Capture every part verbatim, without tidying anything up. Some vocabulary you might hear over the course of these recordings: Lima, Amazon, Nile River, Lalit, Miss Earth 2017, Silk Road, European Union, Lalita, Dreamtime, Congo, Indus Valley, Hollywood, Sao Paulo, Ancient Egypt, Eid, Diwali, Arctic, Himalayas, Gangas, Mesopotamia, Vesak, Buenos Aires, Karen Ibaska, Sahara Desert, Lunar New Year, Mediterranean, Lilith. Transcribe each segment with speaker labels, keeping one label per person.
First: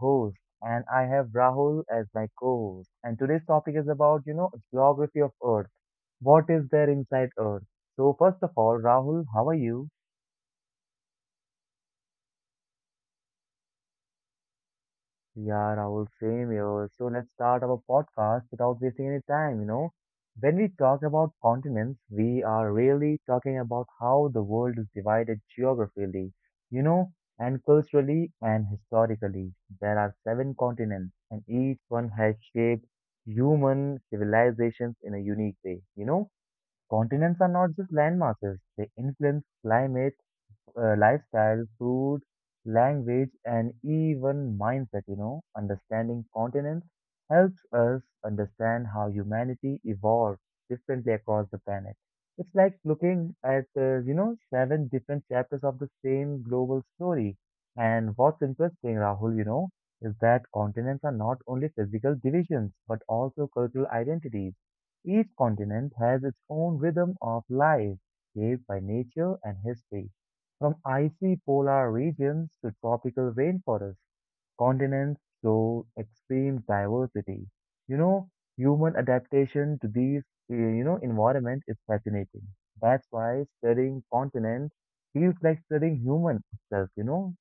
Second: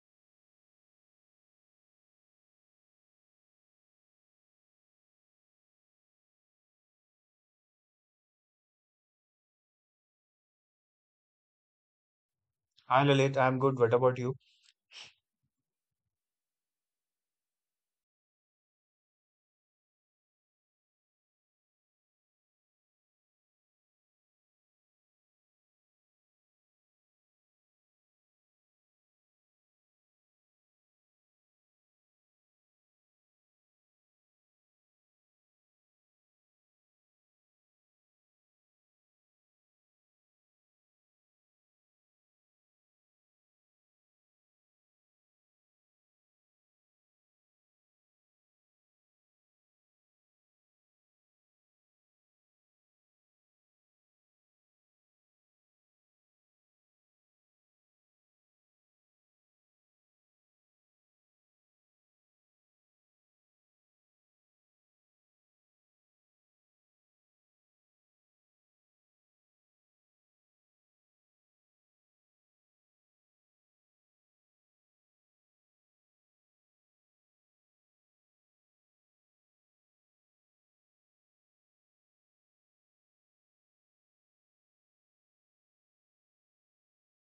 Speaker 1: host, and I have Rahul as my co-host. And today's topic is about, you know, geography of Earth. What is there inside Earth? So, first of all, Rahul, how are you?
Speaker 2: Hi Lalit, I'm good. What about you?
Speaker 1: Yeah, Rahul, same here. So let's start our podcast without wasting any time, you know. When we talk about continents, we are really talking about how the world is divided geographically, you know, and culturally and historically. There are seven continents, and each one has shaped human civilizations in a unique way, you know. Continents are not just landmasses, they influence climate, uh, lifestyle, food, language, and even mindset. You know, understanding continents helps us understand how humanity evolves differently across the planet. It's like looking at, uh, you know, seven different chapters of the same global story. And what's interesting, Rahul, you know, is that continents are not only physical divisions, but also cultural identities. Each continent has its own rhythm of life, shaped by nature and history. From icy polar regions to tropical rainforests, continents show extreme diversity. You know, Human adaptation to these, eh, you know, environment is fascinating. That's why studying continents feels like studying human itself, you know?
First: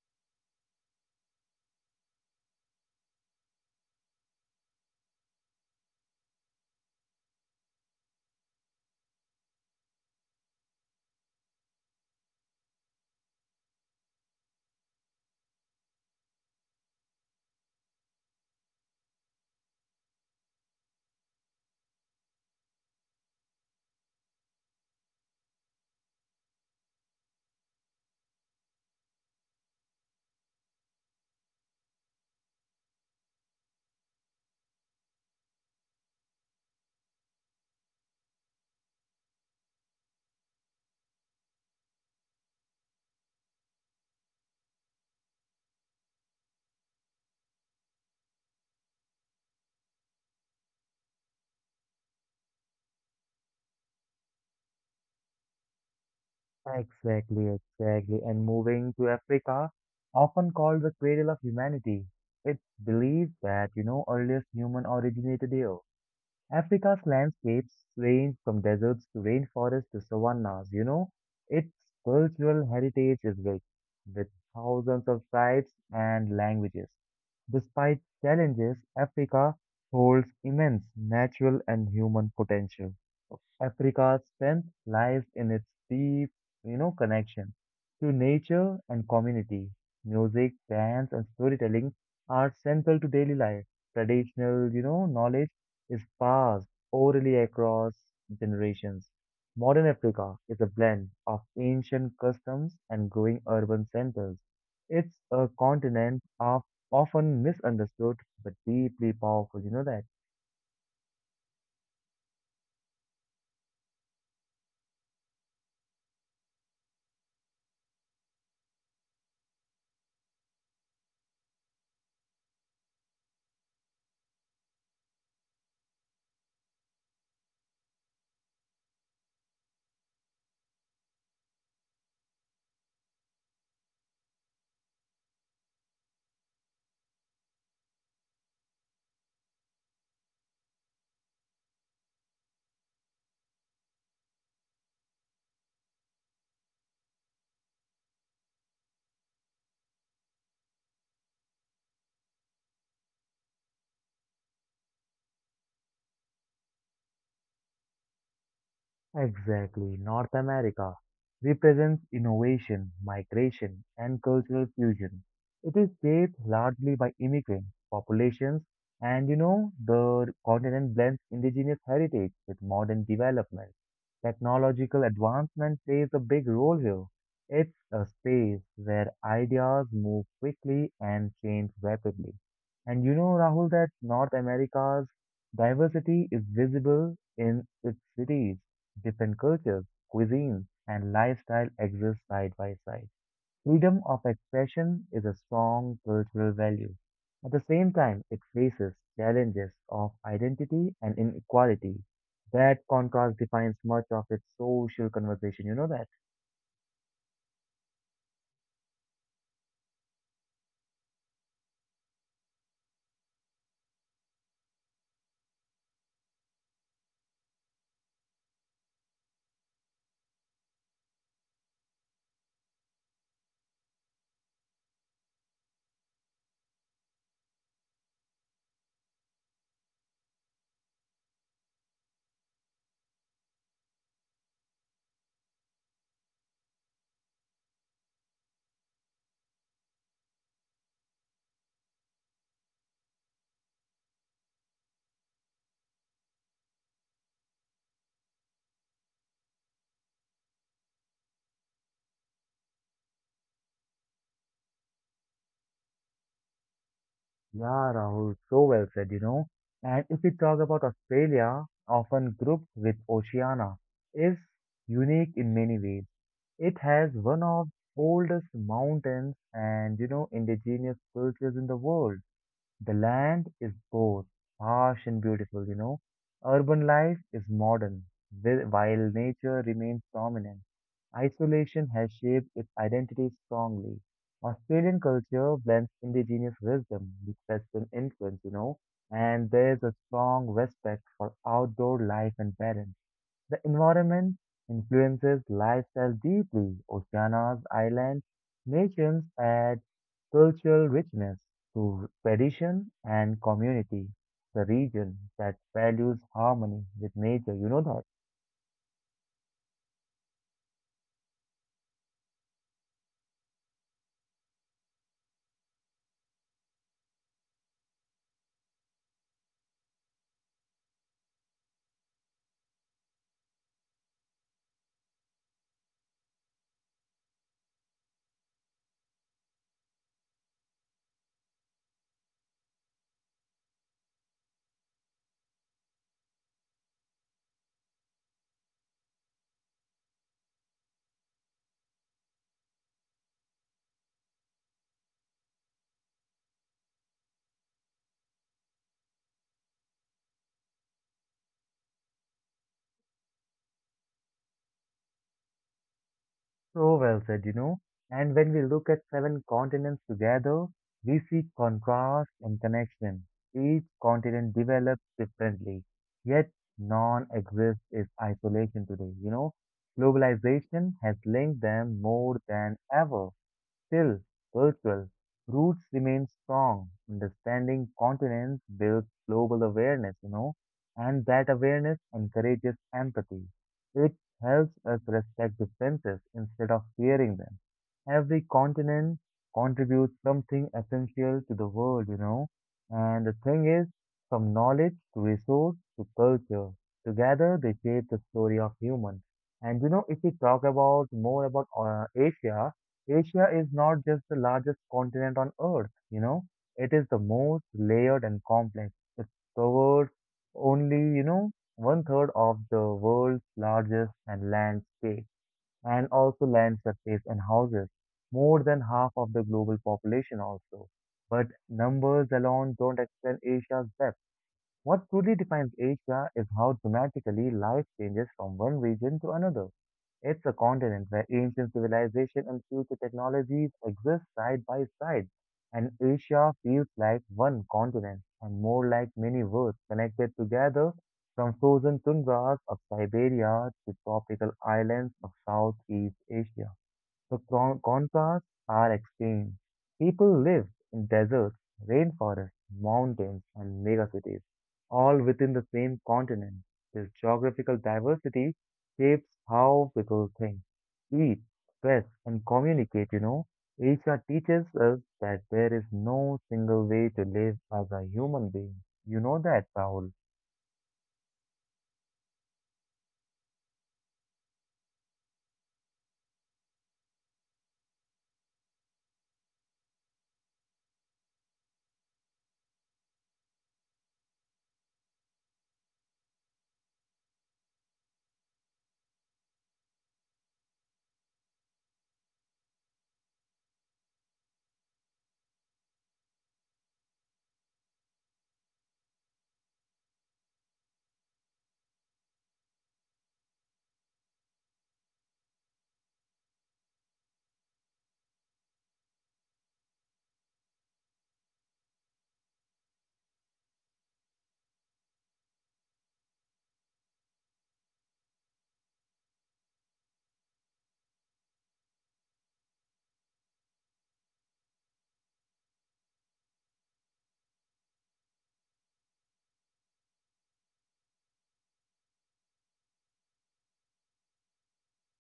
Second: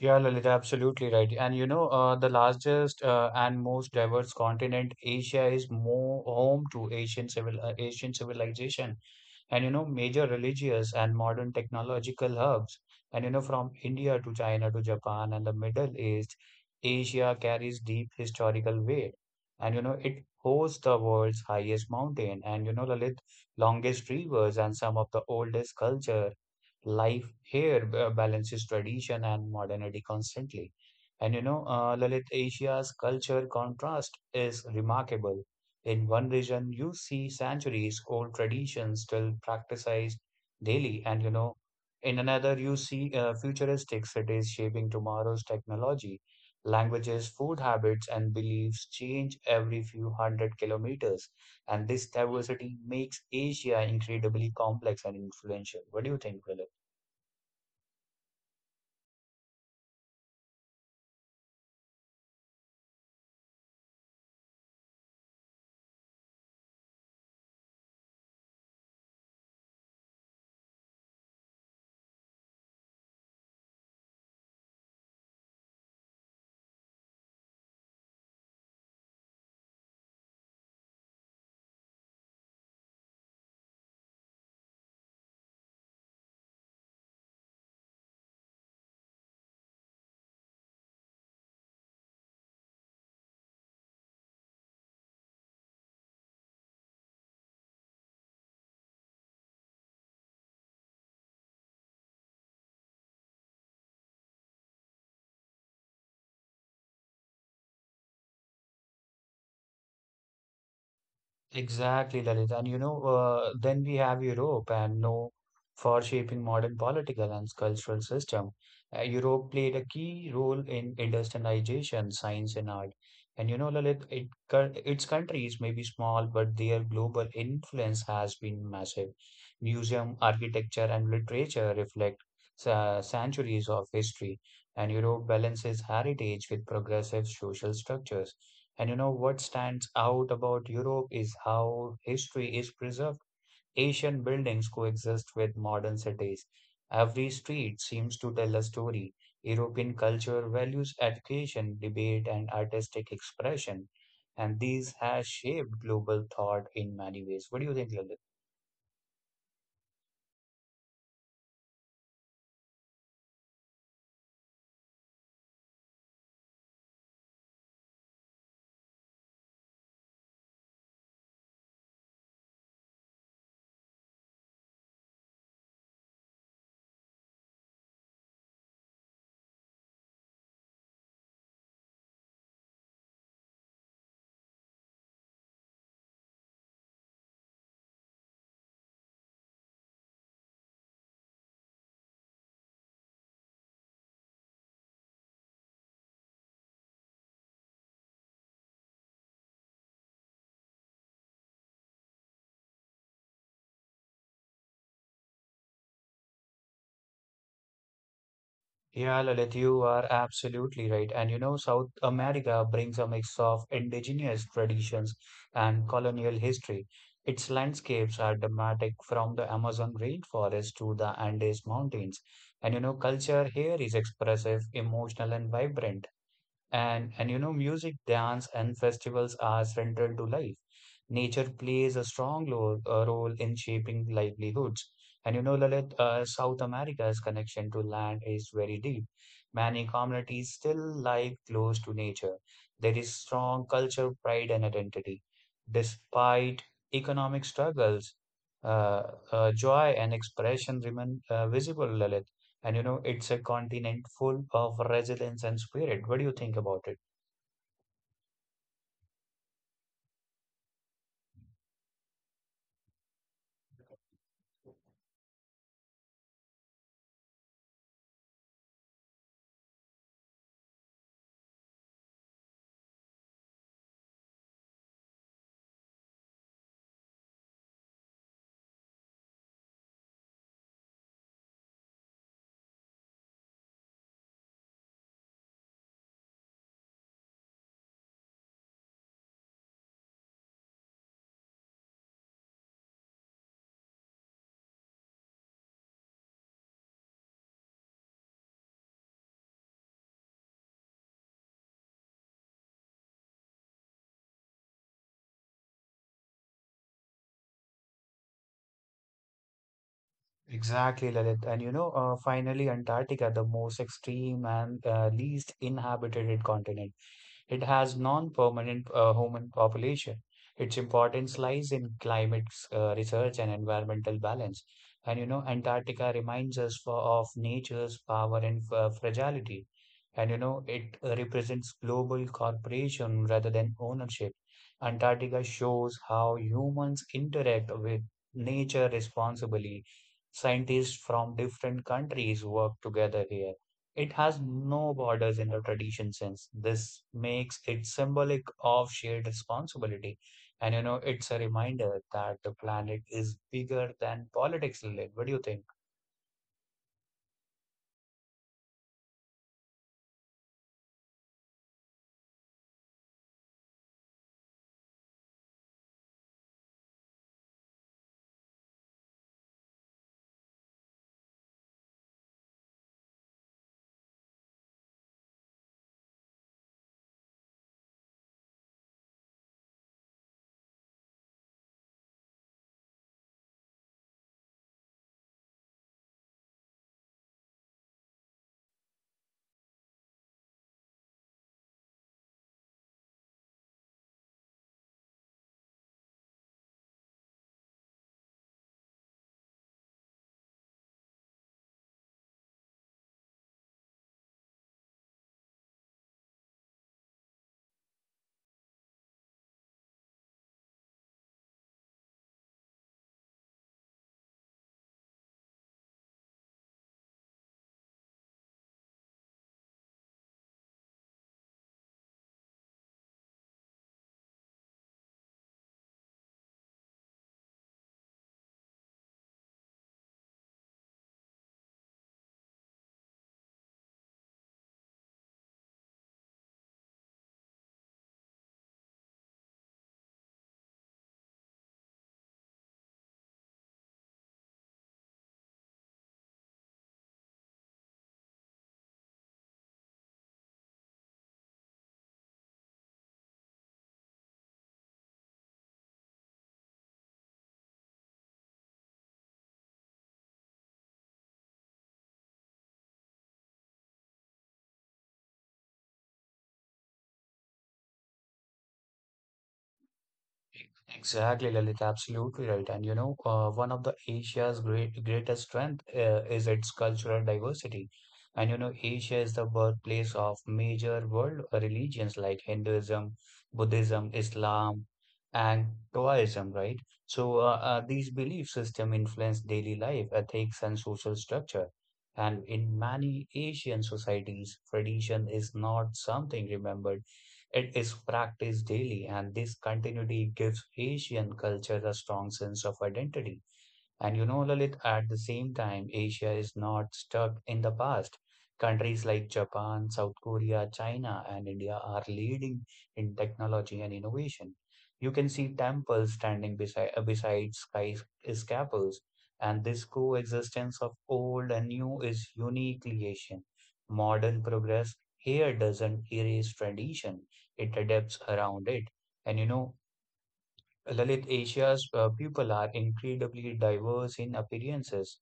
Speaker 2: Yeah, Lalit, absolutely right. And you know, uh, the largest uh, and most diverse continent, Asia, is more home to Asian civil uh, Asian civilization, and you know, major religious and modern technological hubs. And you know, from India to China to Japan and the Middle East, Asia carries deep historical weight. And you know, it hosts the world's highest mountain, and you know, Lalit, longest rivers, and some of the oldest culture life here uh, balances tradition and modernity constantly. And you know, uh, Lalit, Asia's culture contrast is remarkable. In one region, you see centuries old traditions still practiced daily, and you know, in another, you see uh, futuristic cities shaping tomorrow's technology. Languages, food habits, and beliefs change every few hundred kilometers, and this diversity makes Asia incredibly complex and influential. What do you think, Lalit?
Speaker 1: Exactly, exactly. And moving to Africa, often called the cradle of humanity, it's believed that, you know, earliest human originated here. Africa's landscapes range from deserts to rainforests to savannas, you know. Its cultural heritage is rich, with thousands of tribes and languages. Despite challenges, Africa holds immense natural and human potential. Africa's strength lies in its deep, you know, connection to nature and community. Music, dance, and storytelling are central to daily life. Traditional, you know, knowledge is passed orally across generations. Modern Africa is a blend of ancient customs and growing urban centers. It's a continent of often misunderstood but deeply powerful, you know that?
Speaker 2: Exactly, Lalit. And you know, uh, then we have Europe and no for shaping modern political and cultural system. Uh, Europe played a key role in industrialization, science, and art. And you know, Lalit, it, cou- its countries may be small, but their global influence has been massive. Museum, architecture, and literature reflect uh, centuries of history, and Europe balances heritage with progressive social structures. And you know what stands out about Europe is how history is preserved. Ancient buildings coexist with modern cities. Every street seems to tell a story. European culture values education, debate, and artistic expression. And these has shaped global thought in many ways. What do you think, Lalit?
Speaker 1: Exactly, North America represents innovation, migration, and cultural fusion. It is shaped largely by immigrant populations, and you know, the continent blends indigenous heritage with modern development. Technological advancement plays a big role here. It's a space where ideas move quickly and change rapidly. And you know, Rahul, that North America's diversity is visible in its cities. Different cultures, cuisines, and lifestyle exist side by side. Freedom of expression is a strong cultural value. At the same time, it faces challenges of identity and inequality. That contrast defines much of its social conversation. You know that?
Speaker 2: Yeah, Lalit, you are absolutely right. And you know, South America brings a mix of indigenous traditions and colonial history. Its landscapes are dramatic from the Amazon rainforest to the Andes Mountains. And you know, culture here is expressive, emotional, and vibrant. And and you know, music, dance, and festivals are central to life. Nature plays a strong lo- uh, role in shaping livelihoods. And you know, Lalit, uh, South America's connection to land is very deep. Many communities still live close to nature. There is strong culture, pride, and identity. Despite economic struggles, uh, uh, joy and expression remain uh, visible, Lalit. And you know, it's a continent full of resilience and spirit. What do you think about it?
Speaker 1: Yeah, Rahul, so well said, you know. And if we talk about Australia, often grouped with Oceania, is unique in many ways. It has one of oldest mountains and you know indigenous cultures in the world. The land is both harsh and beautiful, you know. Urban life is modern, whi- while nature remains dominant. Isolation has shaped its identity strongly. Australian culture blends indigenous wisdom with Western influence, you know, and there's a strong respect for outdoor life and balance. The environment influences lifestyle deeply. Oceanas, islands, nations add cultural richness to tradition and community. The region that values harmony with nature, you know that.
Speaker 2: Exactly, Lalit. And you know, uh, finally, Antarctica, the most extreme and uh, least inhabited continent. It has non-permanent uh, human population. Its importance lies in climate uh, research and environmental balance. And you know, Antarctica reminds us for, of nature's power and uh, fragility. And you know, it uh, represents global cooperation rather than ownership. Antarctica shows how humans interact with nature responsibly. Scientists from different countries work together here. It has no borders in the tradition sense. This makes it symbolic of shared responsibility. And you know, it's a reminder that the planet is bigger than politics, Lilith. What do you think?
Speaker 1: So well said, you know. And when we look at seven continents together, we see contrast and connection. Each continent develops differently, yet none exists is isolation today, you know. Globalization has linked them more than ever. Still, cultural roots remain strong. Understanding continents builds global awareness, you know, and that awareness encourages empathy. It helps us respect differences instead of fearing them. Every continent contributes something essential to the world, you know, and the thing is, from knowledge to resource to culture, together they shape the story of humans. And you know, if we talk about more about uh, Asia, Asia is not just the largest continent on Earth, you know, it is the most layered and complex. It covers only, you know, one third of the world's largest and landscape, and also land surface and houses, more than half of the global population also. But numbers alone don't explain Asia's depth. What truly defines Asia is how dramatically life changes from one region to another. It's a continent where ancient civilization and future technologies exist side by side, and Asia feels like one continent and more like many worlds connected together from frozen tundras of Siberia to tropical islands of Southeast Asia. The con- contrasts are extreme. People live in deserts, rainforests, mountains, and megacities, all within the same continent. This geographical diversity shapes how people think, eat, dress, and communicate. You know, Asia teaches us that there is no single way to live as a human being. You know that, Rahul.
Speaker 2: Exactly, Lalit, absolutely right. And you know, uh, one of the Asia's great greatest strength uh, is its cultural diversity. And you know, Asia is the birthplace of major world religions like Hinduism, Buddhism, Islam, and Taoism, right? So uh, uh, these belief system influence daily life, ethics, and social structure. And in many Asian societies, tradition is not something remembered. It is practiced daily, and this continuity gives Asian culture a strong sense of identity. And you know, Lalit, at the same time, Asia is not stuck in the past. Countries like Japan, South Korea, China, and India are leading in technology and innovation. You can see temples standing beside, uh, beside skyscrapers, and this coexistence of old and new is uniquely Asian. Modern progress here doesn't erase tradition, it adapts around it. And you know, Lalit, Asia's uh, people are incredibly diverse in appearances,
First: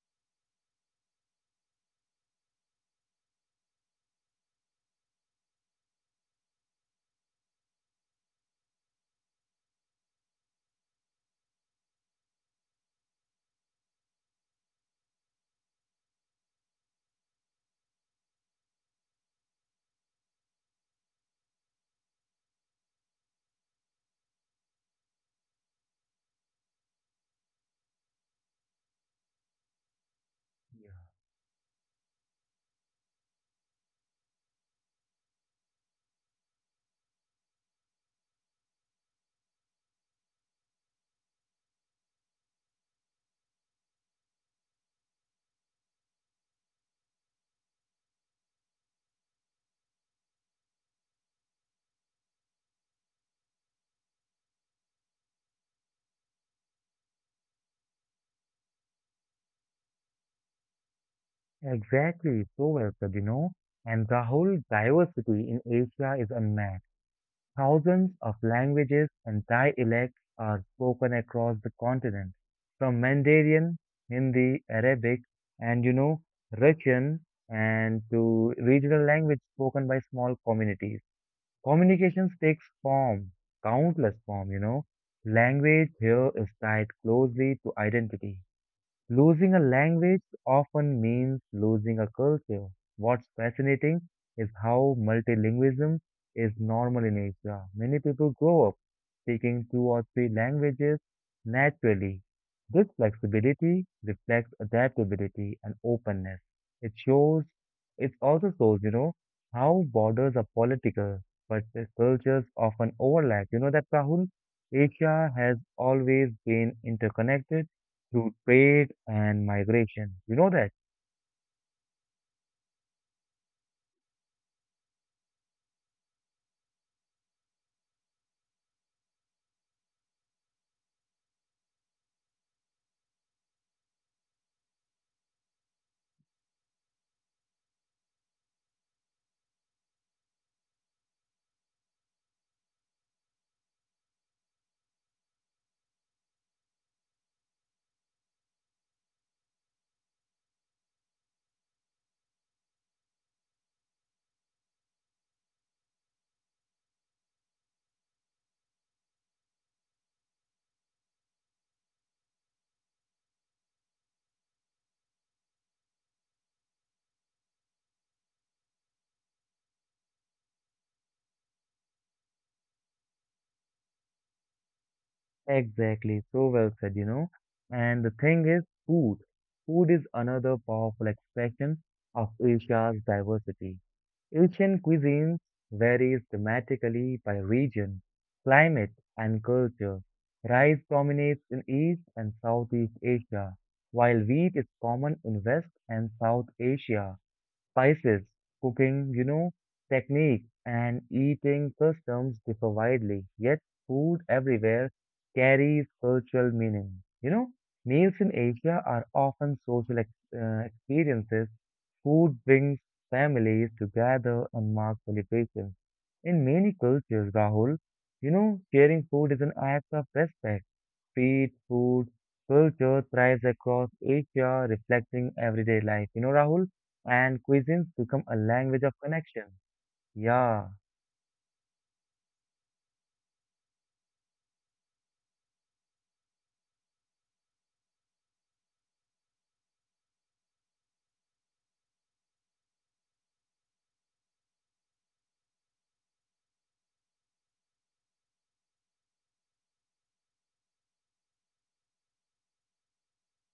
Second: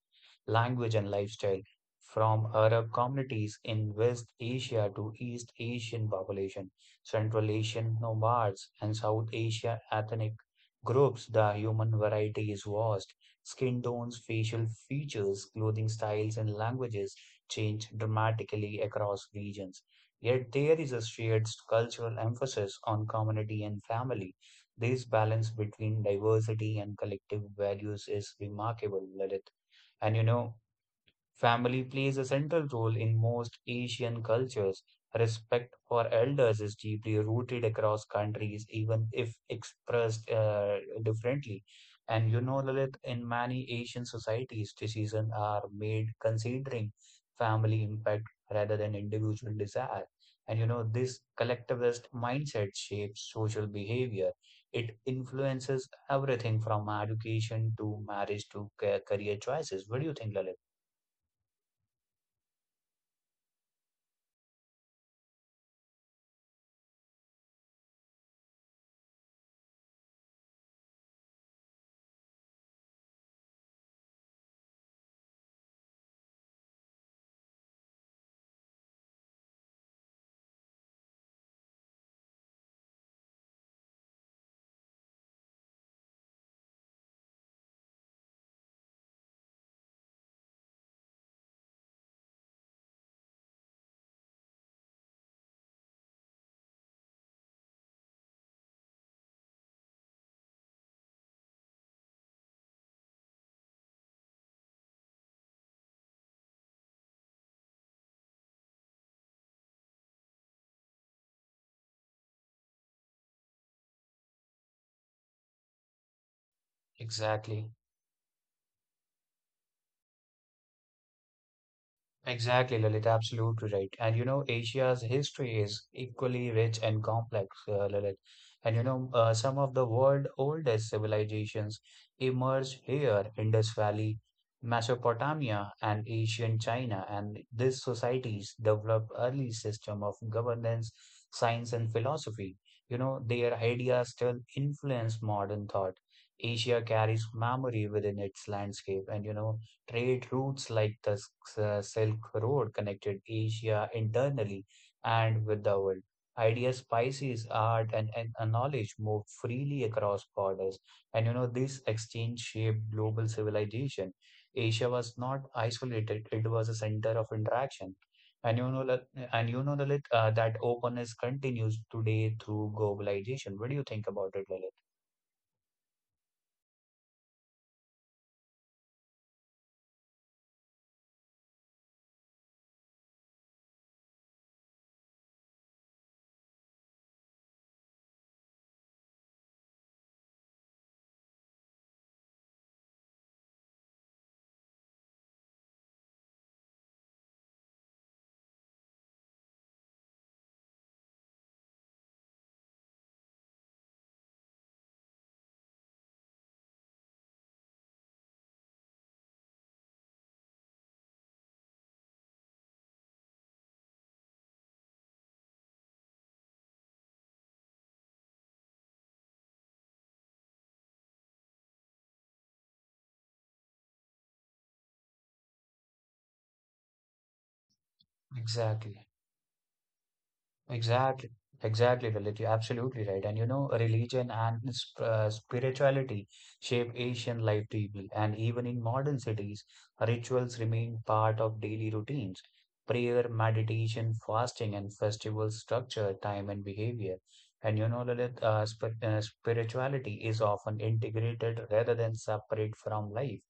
Speaker 2: language, and lifestyle, from Arab communities in West Asia to East Asian population, Central Asian nomads, and South Asia ethnic groups. The human variety is vast. Skin tones, facial features, clothing styles, and languages change dramatically across regions. Yet there is a shared cultural emphasis on community and family. This balance between diversity and collective values is remarkable, Lalit. And you know, Family plays a central role in most Asian cultures. Respect for elders is deeply rooted across countries, even if expressed uh, differently. And you know, Lilith, in many Asian societies, decisions are made considering family impact rather than individual desire. And you know, this collectivist mindset shapes social behavior. It influences everything from education to marriage to ca- career choices. What do you think, Lalit?
Speaker 1: Exactly, so well said, you know. And the whole diversity in Asia is unmatched. Thousands of languages and dialects are spoken across the continent, from Mandarin, Hindi, Arabic, and you know, Russian, and to regional language spoken by small communities. Communications takes form, countless form, you know. Language here is tied closely to identity. Losing a language often means losing a culture. What's fascinating is how multilingualism is normal in Asia. Many people grow up speaking two or three languages naturally. This flexibility reflects adaptability and openness. It shows, it also shows, you know, how borders are political, but the cultures often overlap. You know that, Rahul? Asia has always been interconnected
Speaker 2: Exactly.
Speaker 1: through trade and migration. You know that?
Speaker 2: Exactly, Lalit. Absolutely right. And you know, Asia's history is equally rich and complex, uh, Lalit. And you know, uh, some of the world's oldest civilizations emerged here, Indus Valley, Mesopotamia, and ancient China. And these societies developed early system of governance, science, and philosophy. You know, their ideas still influence modern thought. Asia carries memory within its landscape, and you know. Trade routes like the S- uh, Silk Road connected Asia internally and with the world. Ideas, spices, art, and, and and knowledge moved freely across borders. And you know, this exchange shaped global civilization. Asia was not isolated, it was a center of interaction. And you know, that- and you know, Lalit, uh, that openness continues today through globalization. What do you think about it, Lalit?
Speaker 1: Exactly. So well said, you know. And the thing is, food. Food is another powerful expression of Asia's diversity. Asian cuisines varies dramatically by region, climate, and culture. Rice dominates in East and Southeast Asia, while wheat is common in West and South Asia. Spices, cooking, you know, techniques, and eating customs differ widely, yet food everywhere carries cultural meaning. You know, Meals in Asia are often social ex- uh, experiences. Food brings families together and marks celebrations. In many cultures, Rahul, you know, sharing food is an act of respect. Street food culture thrives across Asia, reflecting everyday life. You know, Rahul, and cuisines become a language of
Speaker 2: Exactly.
Speaker 1: connection. Yeah.
Speaker 2: Exactly, exactly, Lalit. You're absolutely right. And you know, religion and sp uh, spirituality shape Asian life deeply. And even in modern cities, rituals remain part of daily routines. Prayer, meditation, fasting, and festivals structure time and behavior. And you know, Lalit, uh, sp uh, spirituality is often integrated rather than separate from life.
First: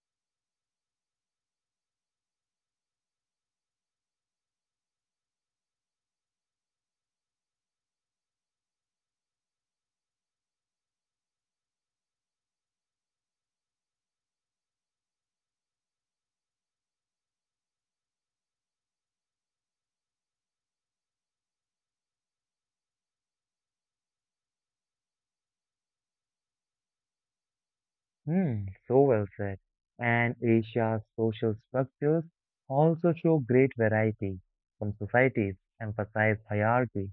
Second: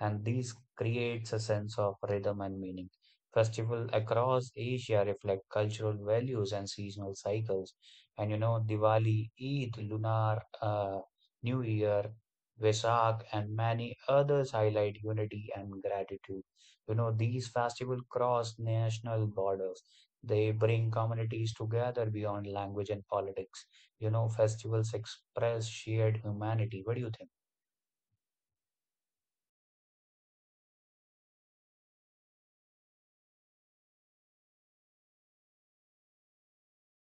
Speaker 2: And this creates a sense of rhythm and meaning. Festivals across Asia reflect cultural values and seasonal cycles. And you know, Diwali, Eid, Lunar uh, New Year, Vesak, and many others highlight unity and gratitude. You know, these festivals cross national borders. They bring communities together beyond language and politics. You know, festivals express shared humanity. What do you think?
Speaker 1: Hmm, so well said. And Asia's social structures also show great variety. Some societies emphasize hierarchy,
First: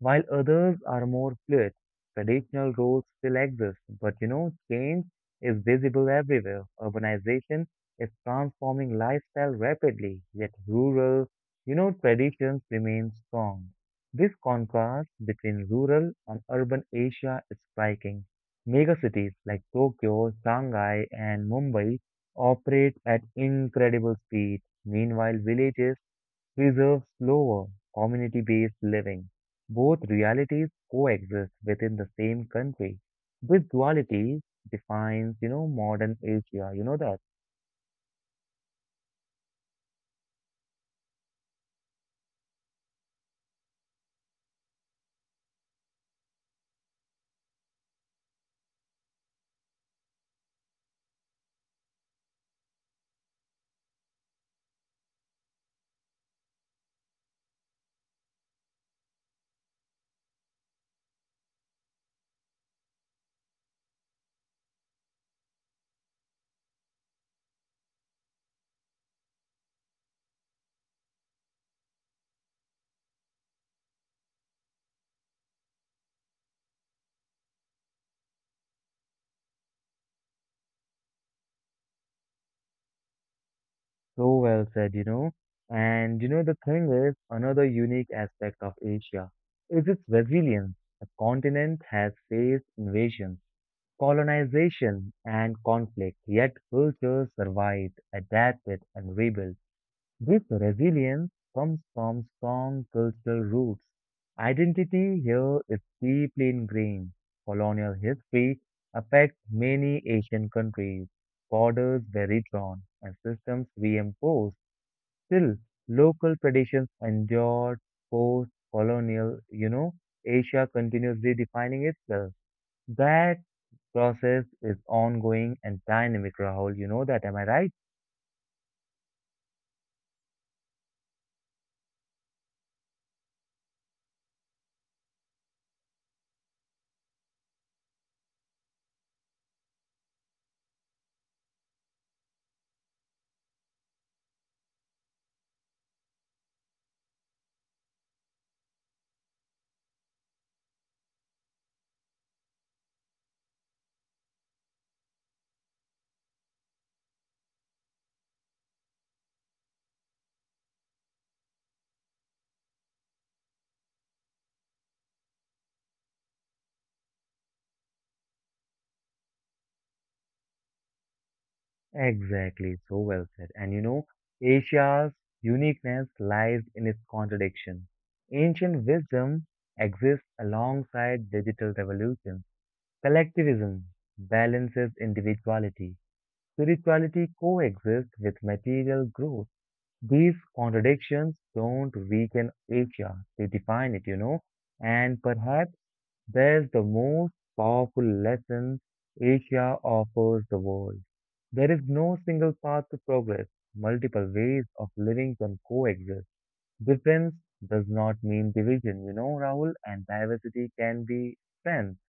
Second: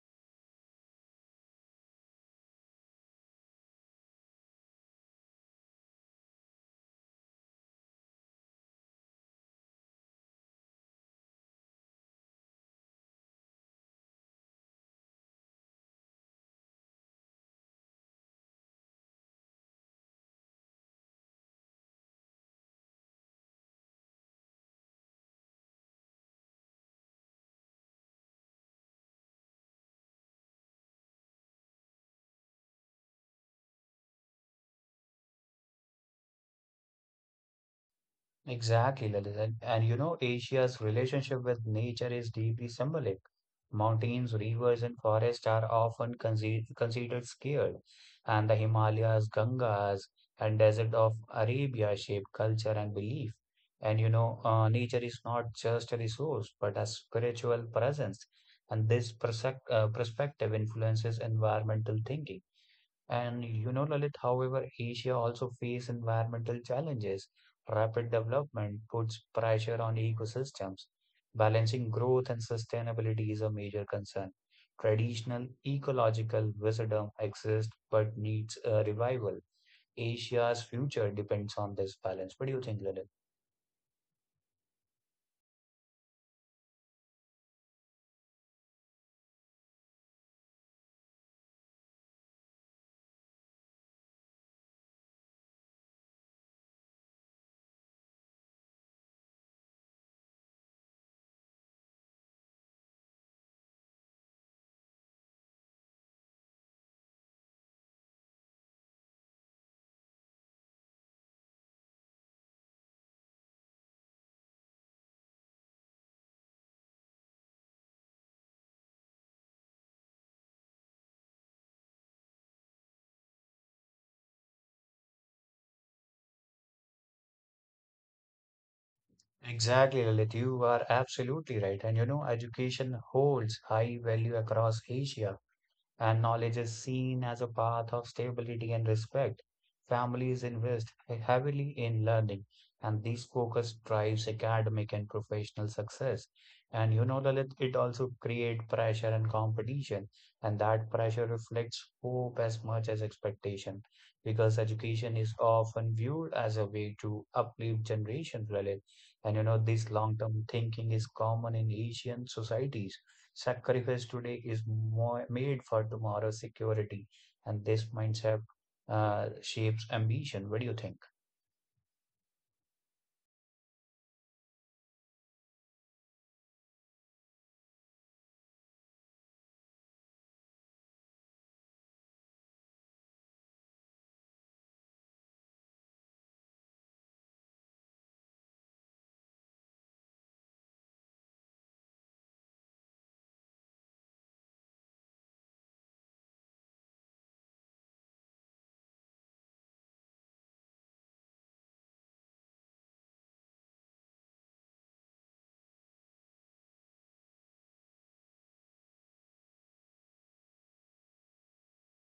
Speaker 1: while others are more fluid. Traditional roles still exist, but you know, change is visible everywhere. Urbanization is transforming lifestyle rapidly, yet rural, you know, traditions remain strong. This contrast between rural and urban Asia is striking. Megacities like Tokyo, Shanghai, and Mumbai operate at incredible speed. Meanwhile, villages preserve slower, community based living. Both realities coexist within the same country. This duality defines, you know, modern Asia. You know that.
Speaker 2: Exactly, Lalit. And, and you know, Asia's relationship with nature is deeply symbolic. Mountains, rivers, and forests are often consi considered scared, and the Himalayas, Gangas, and desert of Arabia shape culture and belief. And you know, uh, nature is not just a resource, but a spiritual presence. And this perspec- uh, perspective influences environmental thinking. And you know, Lalit, however, Asia also face environmental challenges. Rapid development puts pressure on ecosystems. Balancing growth and sustainability is a major concern. Traditional ecological wisdom exists but needs a revival. Asia's future depends on this balance. What do you think, Lalit?
Speaker 1: So well said, you know. And, you know, the thing is, another unique aspect of Asia is its resilience. The continent has faced invasions, colonization, and conflict, yet cultures survived, adapted, and rebuilt. This resilience comes from strong cultural roots. Identity here is deeply ingrained. Colonial history affects many Asian countries. Borders were redrawn and systems reimposed. Still, local traditions endured. Post-colonial, you know, Asia continues redefining itself. That process is ongoing and dynamic, Rahul. You know that, am I right?
Speaker 2: Exactly, Lalit. You are absolutely right. And you know, education holds high value across Asia, and knowledge is seen as a path of stability and respect. Families invest heavily in learning, and this focus drives academic and professional success. And you know, Lalit, it also creates pressure and competition, and that pressure reflects hope as much as expectation, because education is often viewed as a way to uplift generations, Lalit. And you know, this long-term thinking is common in Asian societies. Sacrifice today is more made for tomorrow's security, and this mindset uh, shapes ambition. What do you think?
Speaker 1: Exactly, so well said. And you know, Asia's uniqueness lies in its contradiction. Ancient wisdom exists alongside digital revolution. Collectivism balances individuality. Spirituality coexists with material growth. These contradictions don't weaken Asia, they define it, you know. And perhaps there's the most powerful lesson Asia offers the world. There is no single path to progress. Multiple ways of living can coexist. Difference does not mean division, you know, Rahul, and diversity can be strength.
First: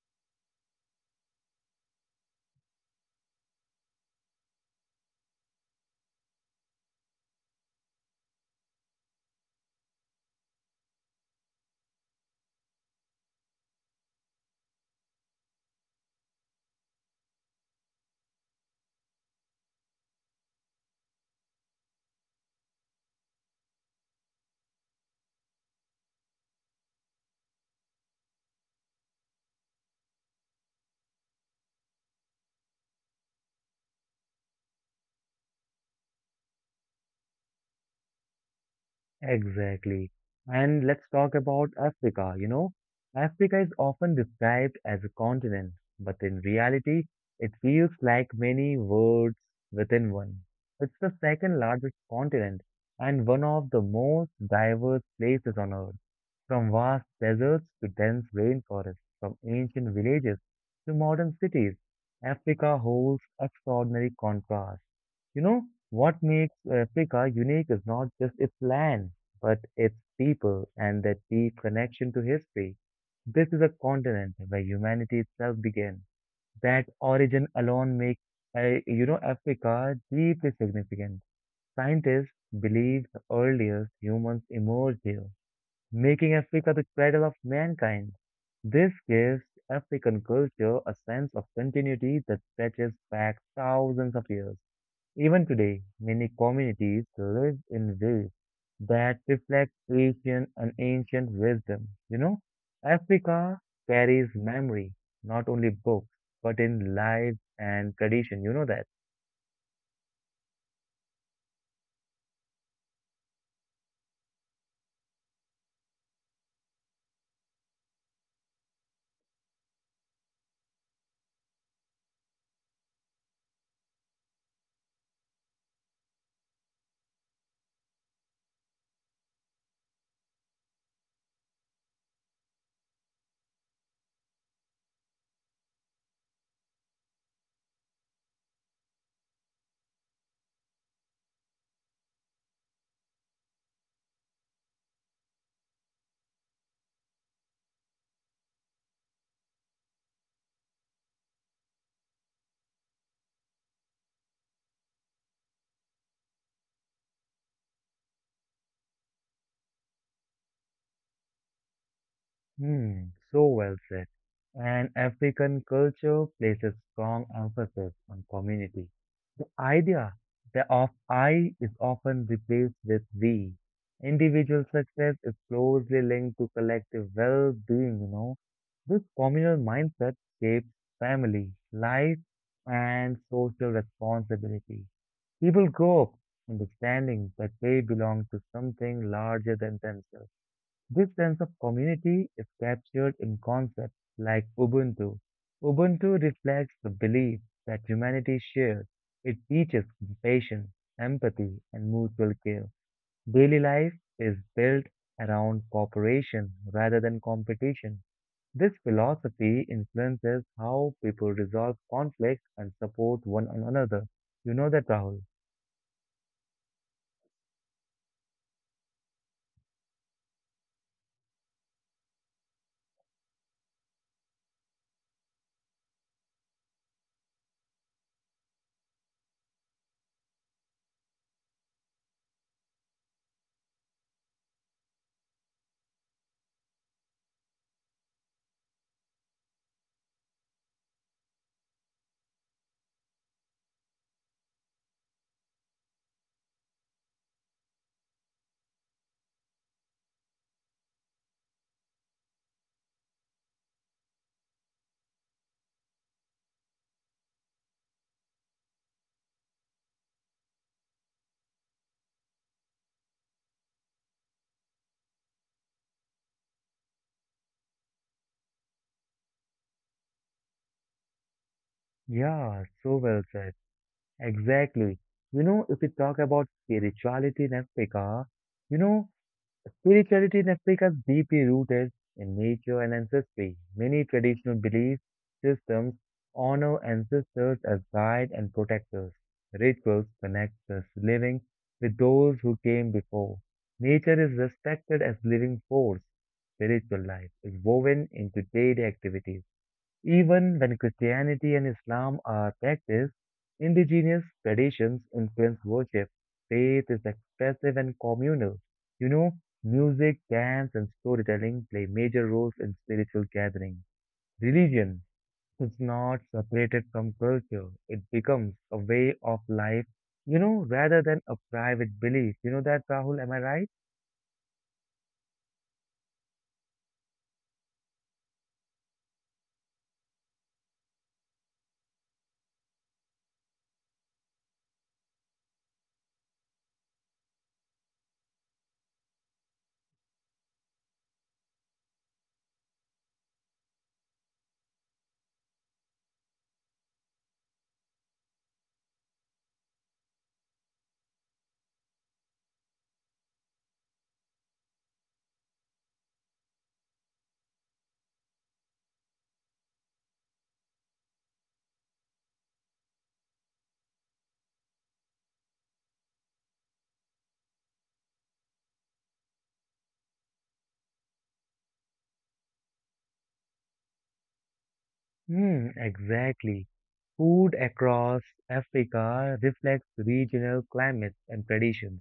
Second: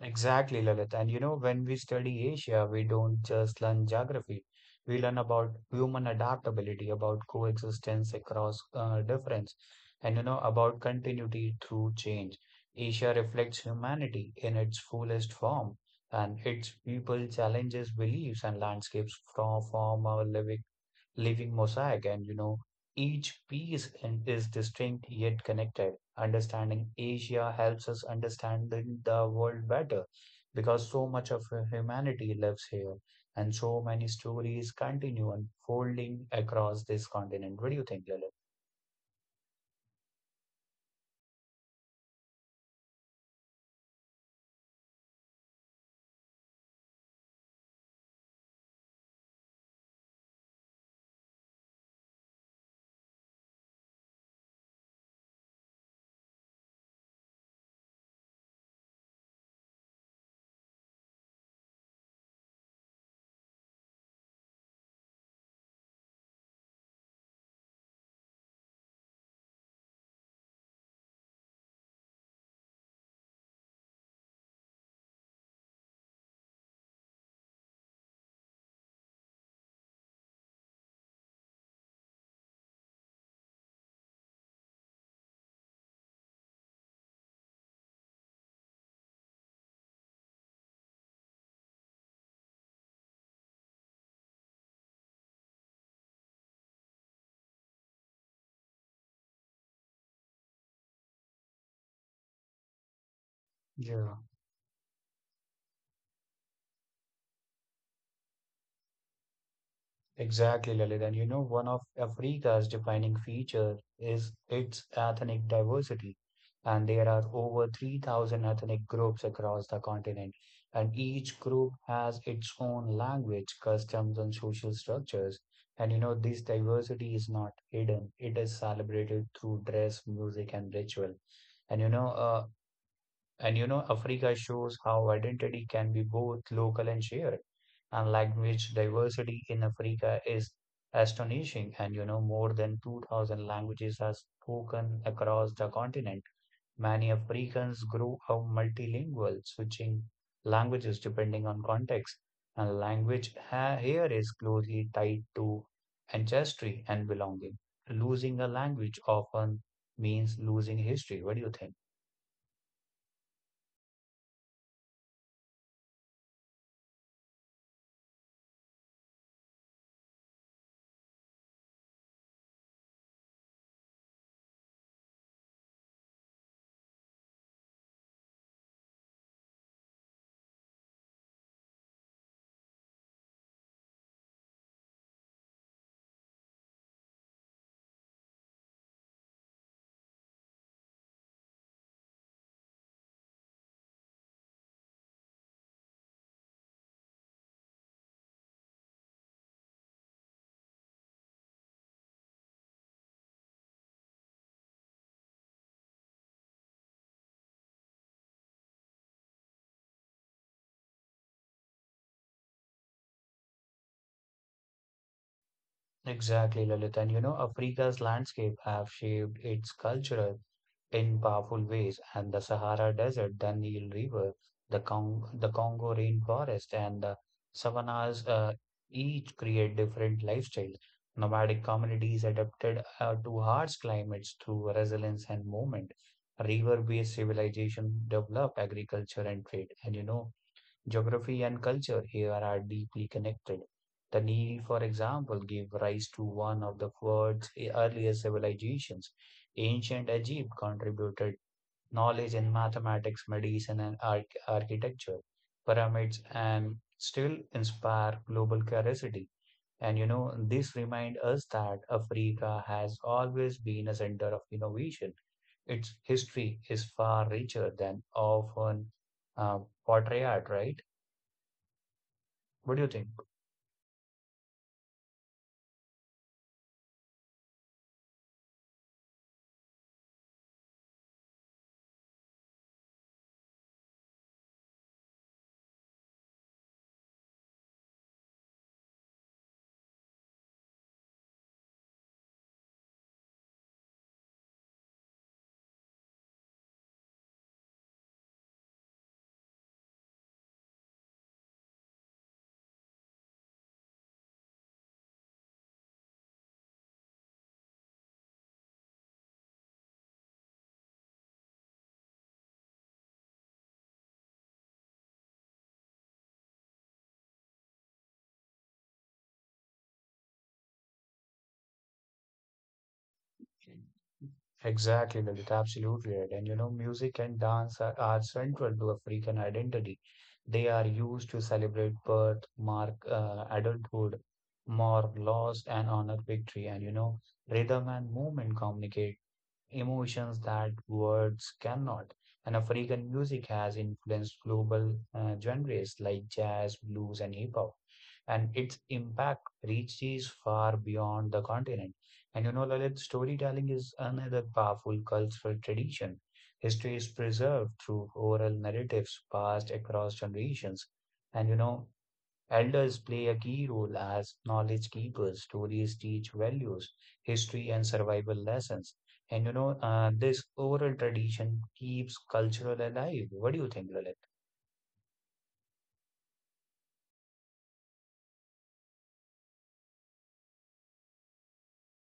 Speaker 2: Exactly, Lalit. And you know, when we study Asia, we don't just learn geography. We learn about human adaptability, about coexistence across uh, difference, and you know, about continuity through change. Asia reflects humanity in its fullest form, and its people challenges beliefs and landscapes from, from our living living mosaic, and you know each piece in- is distinct yet connected. Understanding Asia helps us understand the the world better, because so much of humanity lives here, and so many stories continue unfolding across this continent. What do you think, Lilith?
Speaker 1: Exactly. And let's talk about Africa, you know. Africa is often described as a continent, but in reality, it feels like many worlds within one. It's the second largest continent and one of the most diverse places on Earth. From vast deserts to dense rainforests, from ancient villages to modern cities, Africa holds extraordinary contrasts. You know, what makes Africa unique is not just its land, but its people and that deep connection to history. This is a continent where humanity itself began. That origin alone makes, uh, you know, Africa deeply significant. Scientists believe the earliest humans emerged here, making Africa the cradle of mankind. This gives African culture a sense of continuity that stretches back thousands of years. Even today, many communities live in ways that reflect Asian and ancient wisdom. You know, Africa
Speaker 2: Yeah,
Speaker 1: carries memory, not only books, but in lives and tradition. You know that.
Speaker 2: exactly, Lalit. And you know, one of Africa's defining feature is its ethnic diversity. And there are over three thousand ethnic groups across the continent. And each group has its own language, customs, and social structures. And you know, this diversity is not hidden. It is celebrated through dress, music, and ritual. And you know, uh, and you know, Africa shows how identity can be both local and shared. And language diversity in Africa is astonishing. And you know, more than two thousand languages are spoken across the continent. Many Africans grow up multilingual, switching languages depending on context. And language ha- here is closely tied to ancestry and belonging. Losing a language often means losing history. What do you think?
Speaker 1: Hmm, so well said. And African culture places strong emphasis on community. The idea that of I is often replaced with we. Individual success is closely linked to collective well-being, you know. This communal mindset shapes family, life, and social responsibility. People grow up understanding that they belong to something larger than themselves. This sense of community is captured in concepts like Ubuntu. Ubuntu reflects the belief that humanity shares. It teaches compassion, empathy, and mutual care. Daily life is built around cooperation rather than competition. This philosophy influences how people resolve conflicts and support one another. You know that, Rahul?
Speaker 2: Exactly, Lalit. And you know, Africa's landscape have shaped its culture in powerful ways, and the Sahara Desert, the Nile River, the Cong the Congo rainforest, and the savannas uh, each create different lifestyles. Nomadic communities adapted uh, to harsh climates through resilience and movement. River-based civilization developed agriculture and trade, and you know. Geography and culture here are deeply connected. The Nile, for example, gave rise to one of the world's earliest civilizations. Ancient Egypt contributed knowledge in mathematics, medicine, and arch architecture. Pyramids and still inspire global curiosity. And you know, this reminds us that Africa has always been a center of innovation. Its history is far richer than often uh, portrayed, right?
Speaker 1: Yeah,
Speaker 2: What do you
Speaker 1: so
Speaker 2: think?
Speaker 1: well said. Exactly. You know, if we talk about spirituality in Africa, you know, spirituality in Africa is deeply rooted in nature and ancestry. Many traditional belief systems honor ancestors as guides and protectors. Rituals connect the living with those who came before. Nature is respected as living force. Spiritual life is woven into daily activities even when Christianity and Islam are practiced, indigenous traditions influence worship. Faith is expressive and communal. You know, Music, dance, and storytelling play major roles in spiritual gatherings. Religion is not separated from culture, it becomes a way of life, you know, rather than a private belief. You know that, Rahul, am I right?
Speaker 2: Exactly, Lalit, absolutely right. And you know, music and dance are, are central to African identity. They are used to celebrate birth, mark uh, adulthood, mourn loss, and honor victory. And you know, rhythm and movement communicate emotions that words cannot. And African music has influenced global uh, genres like jazz, blues, and hip hop. And its impact reaches far beyond the continent. And you know, Lalit, storytelling is another powerful cultural tradition. History is preserved through oral narratives passed across generations. And you know, elders play a key role as knowledge keepers. Stories teach values, history, and survival lessons. And you know, uh, this oral tradition keeps cultural alive. What do you think, Lalit?
Speaker 1: Hmm, exactly. Food across Africa reflects regional climates and traditions.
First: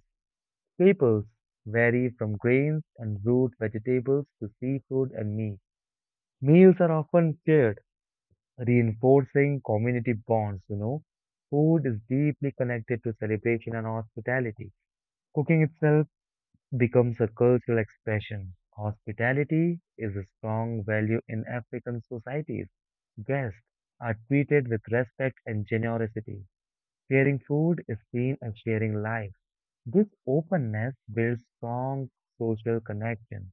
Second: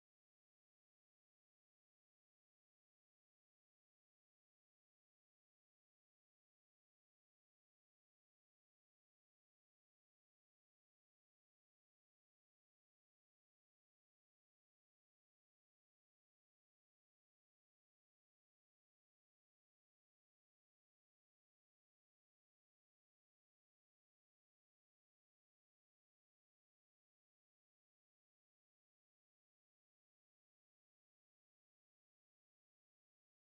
Speaker 1: Staples vary from grains and root vegetables to seafood and meat. Meals are often shared, reinforcing community bonds, you know. Food is deeply connected to celebration and hospitality. Cooking itself becomes a cultural expression. Hospitality is a strong value in African societies. Guests are treated with respect and generosity. Sharing food is seen as sharing life. This openness builds strong social connection.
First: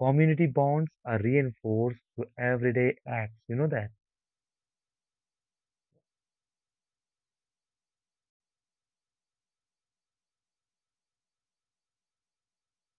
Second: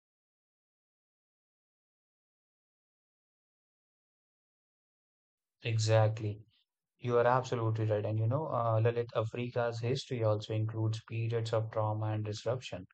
Speaker 1: Community bonds are reinforced through everyday acts. You know that.
Speaker 2: Exactly. You are absolutely right. And you know, uh, Lalit, Africa's history also includes periods of trauma and disruption.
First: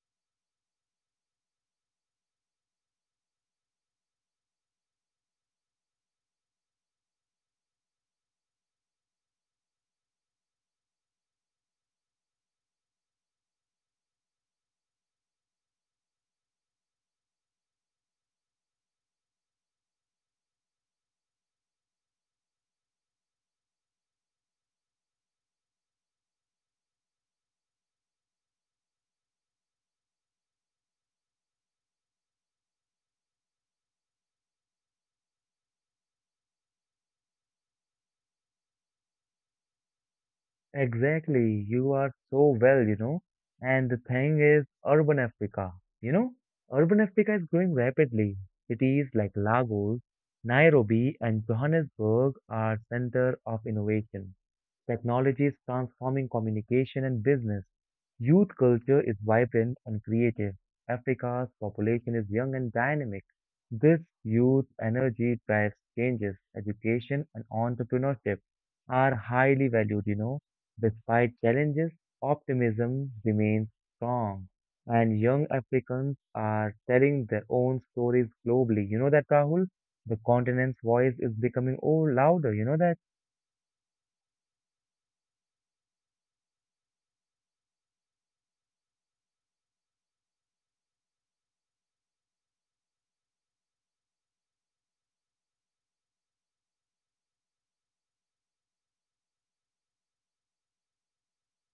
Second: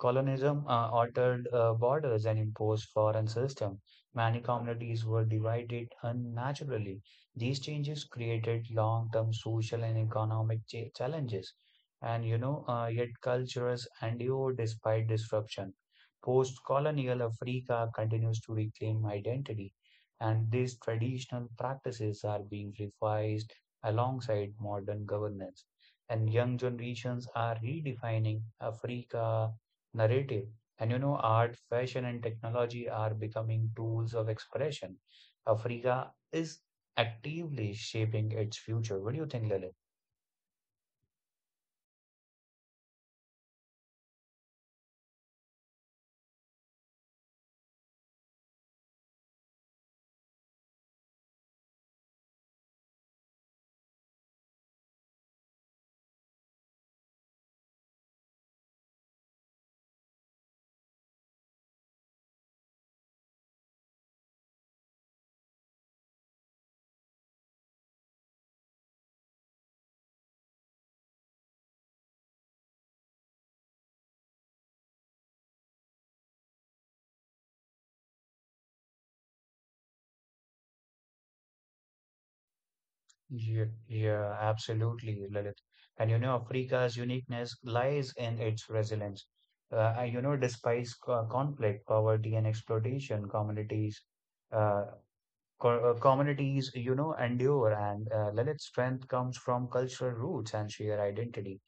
Speaker 2: Colonialism uh, altered uh, borders and imposed foreign systems. Many communities were divided unnaturally. These changes created long-term social and economic cha- challenges, and you know, uh, yet cultures endure despite disruption. Post-colonial Africa continues to reclaim identity, and these traditional practices are being revised alongside modern governance. And young generations are redefining Africa narrative. And you know, art, fashion, and technology are becoming tools of expression. Africa is actively shaping its future. What do you think, Lilith?
Speaker 1: Exactly, you are so well, you know. And the thing is, urban Africa, you know, urban Africa is growing rapidly. Cities like Lagos, Nairobi, and Johannesburg are center of innovation. Technology is transforming communication and business. Youth culture is vibrant and creative. Africa's population is young and dynamic. This youth energy drives changes. Education and entrepreneurship are highly valued, you know. Despite challenges, optimism remains strong. And young Africans are telling their own stories globally. You know that, Rahul? The continent's voice is becoming oh louder. You know that?
Speaker 2: Yeah, yeah, absolutely, Lilith. And you know, Africa's uniqueness lies in its resilience. Uh, and, you know, despite co- conflict, poverty, and exploitation, communities, uh, co- uh, communities, you know, endure. And uh, Lilith's strength comes from cultural roots and shared identity.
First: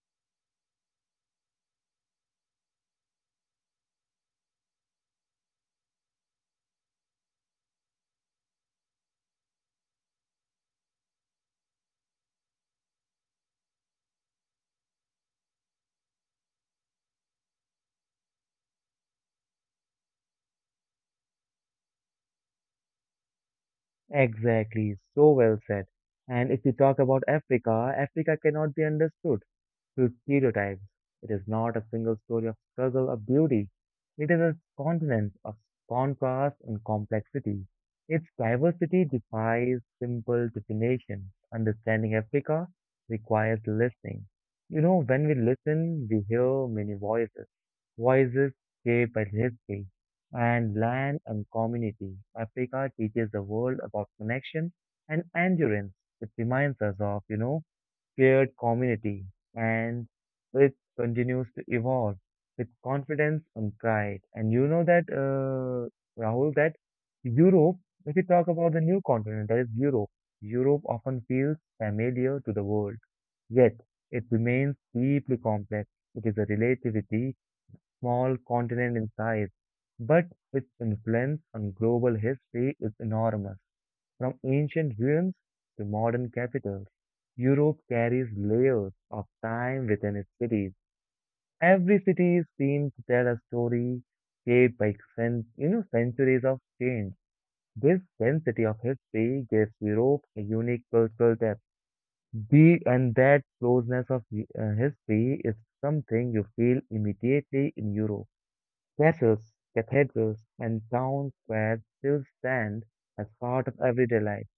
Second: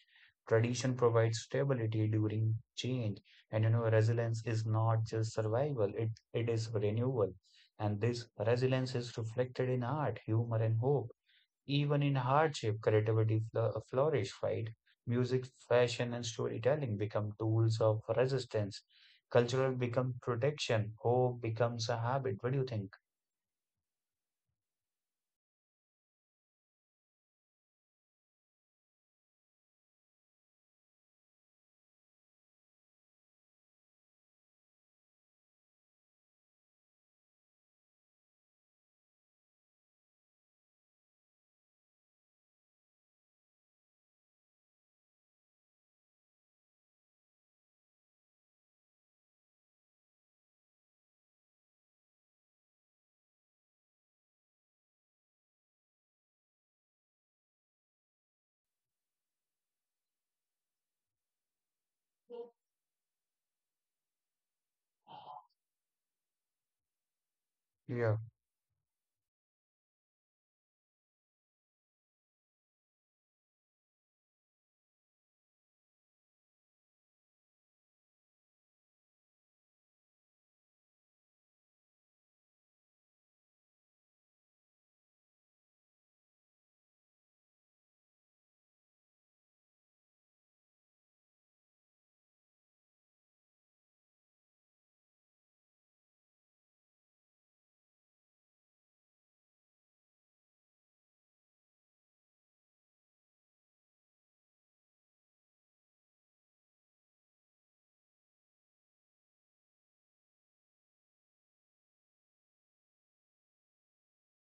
Speaker 2: Tradition provides stability during change, and you know, resilience is not just survival, it, it is renewal. And this resilience is reflected in art, humor, and hope. Even in hardship, creativity fl- flourish, right? Music, fashion, and storytelling become tools of resistance. Cultural become protection. Hope becomes a habit. What do you think?
Speaker 1: Exactly, so well said. And if we talk about Africa, Africa cannot be understood through stereotypes. It is not a single story of struggle or beauty. It is a continent of contrast and complexity. Its diversity defies simple definition. Understanding Africa requires listening. You know, when we listen, we hear many voices. Voices shaped by history and land and community. Africa teaches the world about connection and endurance. It reminds us of, you know, shared community, and it continues to evolve with confidence and pride. And you know that, uh, Rahul, that Europe, if
Speaker 2: Yeah,
Speaker 1: you talk about the new continent, that is Europe, Europe often feels familiar to the world, yet it remains deeply complex. It is a relatively small continent in size, but its influence on global history is enormous. From ancient ruins to modern capitals, Europe carries layers of time within its cities. Every city seems to tell a story shaped by cen- you know, centuries of change. This density of history gives Europe a unique cultural depth. The, and that closeness of uh, history is something you feel immediately in Europe. Castles, cathedrals, and town squares still stand as part of everyday life.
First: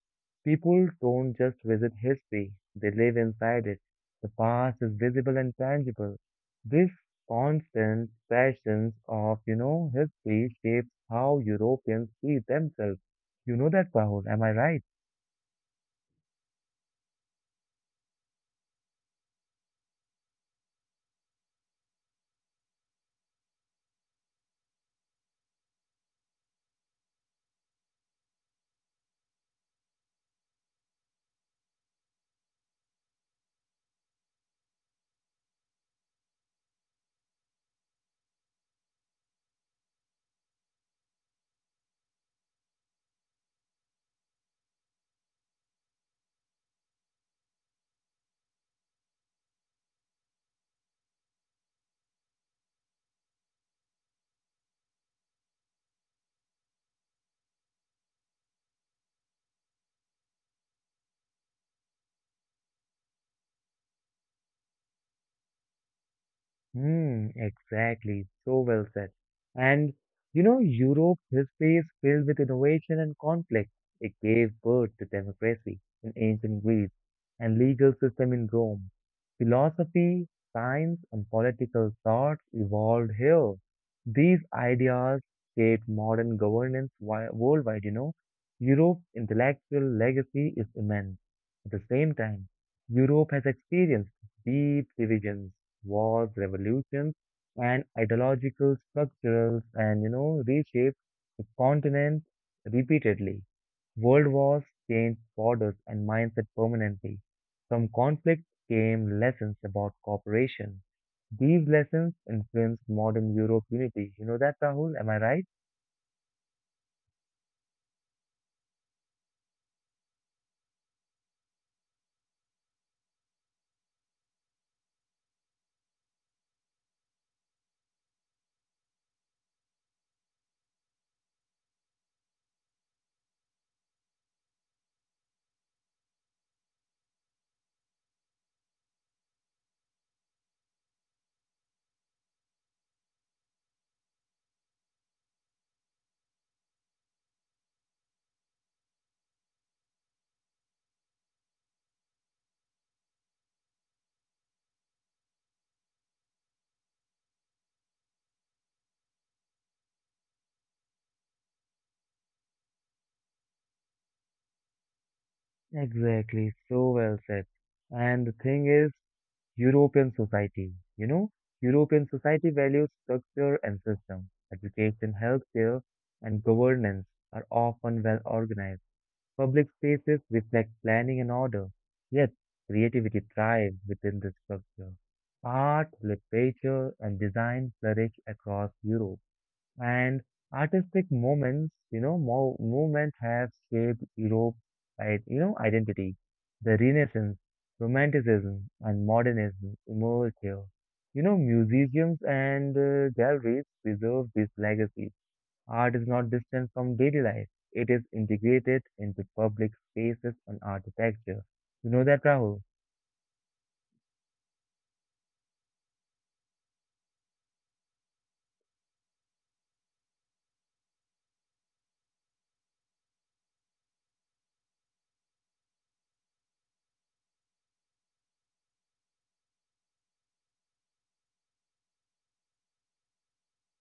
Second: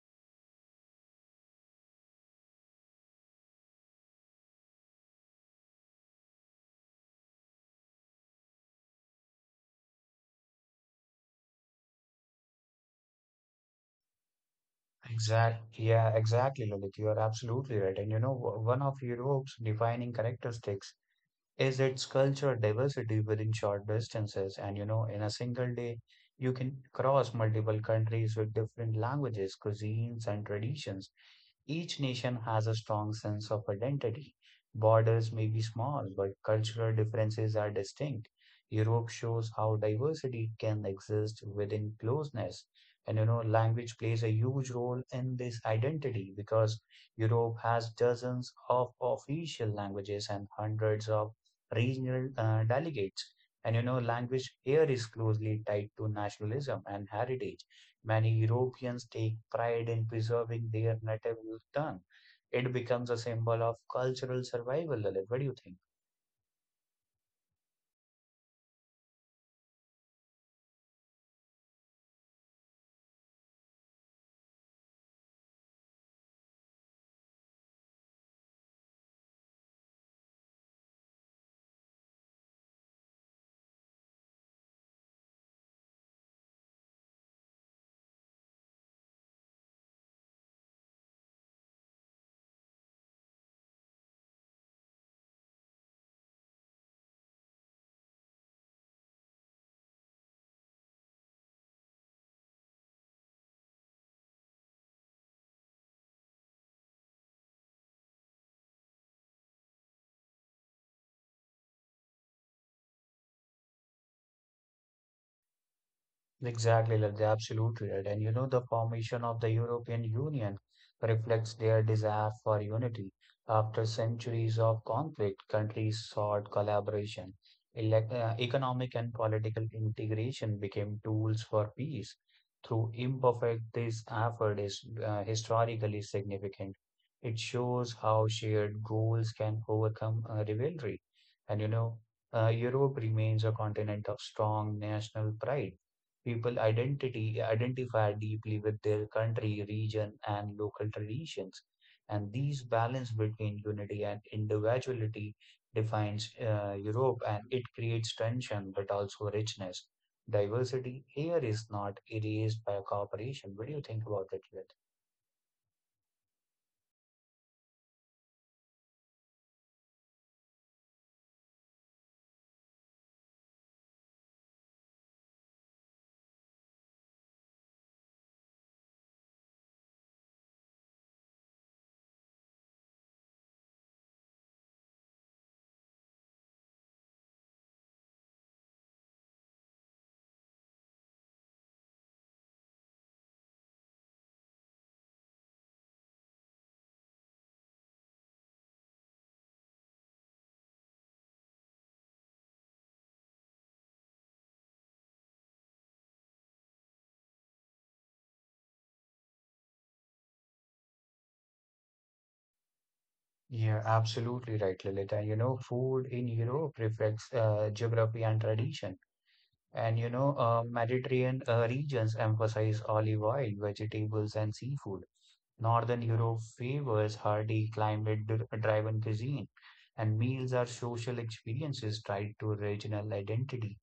Speaker 1: People don't just visit history, they live inside it. The past is visible and tangible. This constant passion of, you know, history shapes how Europeans see themselves. You know that, Rahul, am I right?
Speaker 2: exactly. Yeah, exactly, Lalit. You are absolutely right. And you know, w- one of Europe's defining characteristics is its culture diversity within short distances. And you know, in a single day, you can cross multiple countries with different languages, cuisines, and traditions. Each nation has a strong sense of identity. Borders may be small, but cultural differences are distinct. Europe shows how diversity can exist within closeness. And you know, language plays a huge role in this identity because Europe has dozens of official languages and hundreds of regional uh, delegates. And you know, language here is closely tied to nationalism and heritage. Many Europeans take pride in preserving their native tongue. It becomes a symbol of cultural survival, Lalit. What do you think?
Speaker 1: Hmm, exactly. So well said. And you know, Europe history is filled with innovation and conflict. It gave birth to democracy in ancient Greece and legal system in Rome. Philosophy, science, and political thought evolved here. These ideas shaped modern governance wi- worldwide, you know. Europe's intellectual legacy is immense. At the same time, Europe has experienced deep divisions wars, revolutions, and ideological structures, and you know, reshaped the continent repeatedly. World wars changed borders and mindset permanently. From conflict came lessons about cooperation. These lessons influenced modern Europe unity. You know that, Rahul? Am I right?
Speaker 2: Exactly, like absolutely right. And you know, the formation of the European Union reflects their desire for unity. After centuries of conflict, countries sought collaboration. Elec uh, Economic and political integration became tools for peace. Through imperfect, this effort is uh, historically significant. It shows how shared goals can overcome uh, rivalry. And you know, uh, Europe remains a continent of strong national pride. People identity identify deeply with their country, region, and local traditions, and these balance between unity and individuality defines uh, Europe, and it creates tension but also richness. Diversity here is not erased by cooperation. What do you think about it, Lilith?
Speaker 1: Exactly, so well said. And the thing is, European society, you know, European society values structure and system. Education, healthcare, and governance are often well organized. Public spaces reflect planning and order. Yet, creativity thrives within this structure. Art, literature, and design flourish across Europe and artistic moments, you know, mo- movement have shaped Europe, right, you know, identity. The Renaissance, Romanticism, and Modernism emerged here. You know, museums and uh, galleries preserve this legacy. Art is not distant from daily life; it is integrated into public spaces and architecture. You know that, Rahul?
Speaker 2: Yeah, absolutely right, Lilith. And you know, food in Europe reflects uh, geography and tradition. And you know, uh, Mediterranean uh, regions emphasize olive oil, vegetables, and seafood. Northern Europe favors hardy climate-driven cuisine, and meals are social experiences tied to regional identity.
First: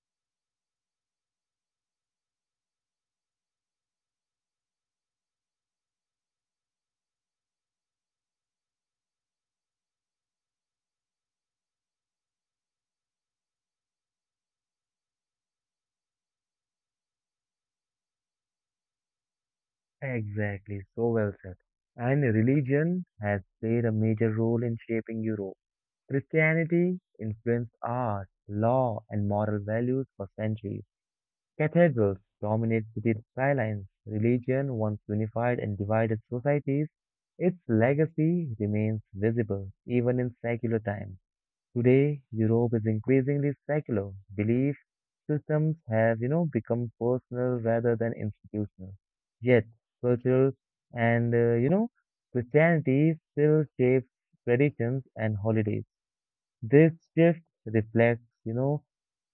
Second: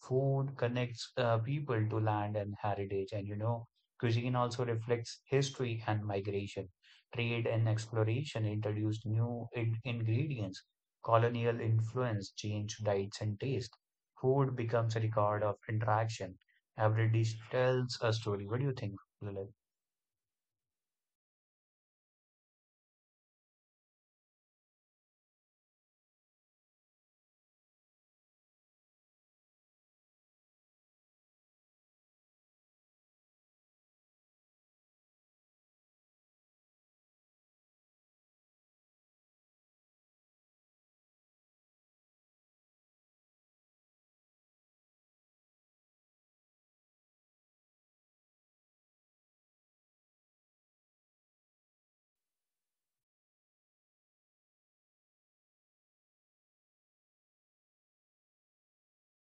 Speaker 2: Food connects uh, people to land and heritage, and you know, cuisine also reflects history and migration. Trade and exploration introduced new in- ingredients. Colonial influence changed diets and taste. Food becomes a record of interaction. Every dish tells a story. What do you think, Lilith?
Speaker 1: Exactly. So well said. And religion has played a major role in shaping Europe. Christianity influenced art, law, and moral values for centuries. Cathedrals dominate city skylines. Religion once unified and divided societies. Its legacy remains visible even in secular times. Today, Europe is increasingly secular. Belief systems have, you know, become personal rather than institutional. Yet, cultural and, uh, you know, Christianity still shapes traditions and holidays. This shift reflects, you know,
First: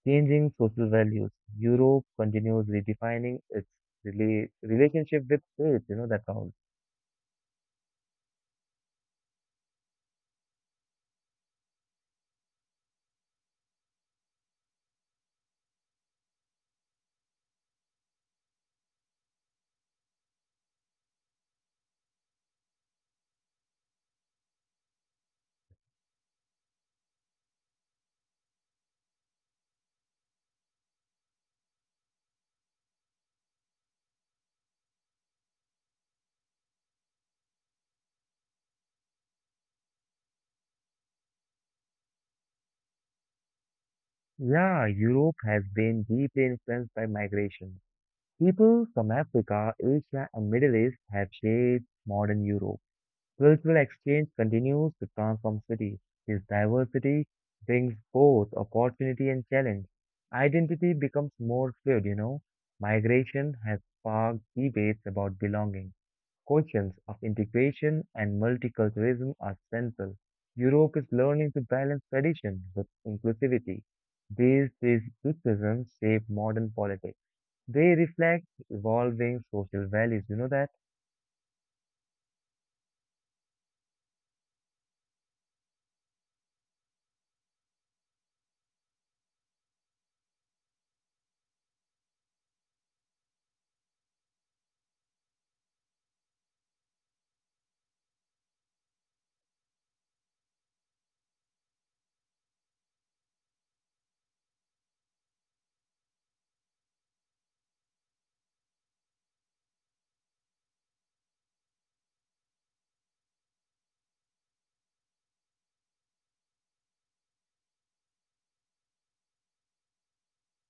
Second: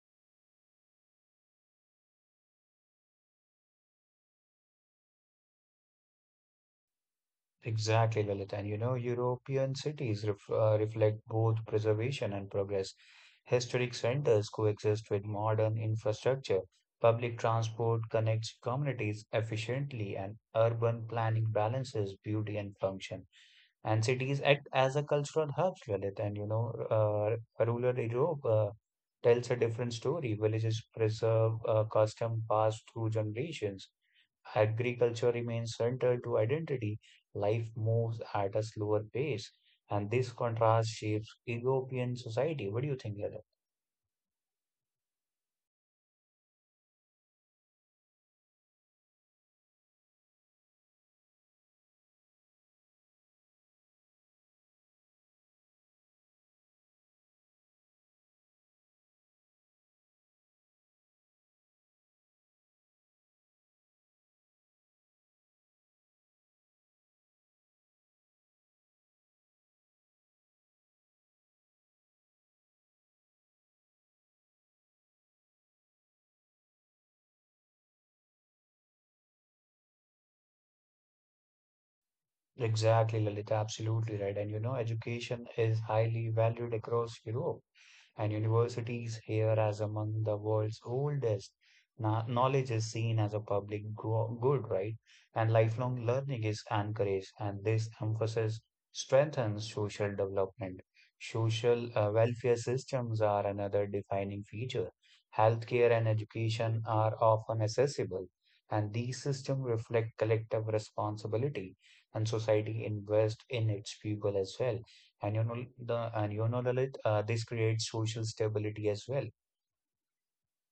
Speaker 1: changing social values. Europe continues redefining its rela- relationship with faith, you know, that counts.
Speaker 2: Exactly, Lalit. And you know, European cities ref, uh, reflect both preservation and progress. Historic centers coexist with modern infrastructure. Public transport connects communities efficiently, and urban planning balances beauty and function. And cities act as a cultural hubs, Lalit. And you know, uh, rural Europe uh, tells a different story. Villages preserve uh, custom passed through generations. Agriculture remains central to identity. Life moves at a slower pace, and this contrast shapes European society. What do you think, Lalit?
Speaker 1: Yeah, Europe has been deeply influenced by migration. People from Africa, Asia, and Middle East have shaped modern Europe. Cultural exchange continues to transform cities. This diversity brings both opportunity and challenge. Identity becomes more fluid, you know. Migration has sparked debates about belonging. Questions of integration and multiculturalism are central. Europe is learning to balance tradition with inclusivity. These criticisms shape modern politics. They reflect evolving social values. You know that?
Speaker 2: Exactly, Lalit. Absolutely right. And you know, education is highly valued across Europe, and universities here as among the world's oldest. Knowledge is seen as a public good, right? And lifelong learning is encouraged, and this emphasis strengthens social development. Social uh, welfare systems are another defining feature. Healthcare and education are often accessible, and these systems reflect collective responsibility, and society invests in its people as well, and you know the and you know, Lalit, uh, this creates social stability as well.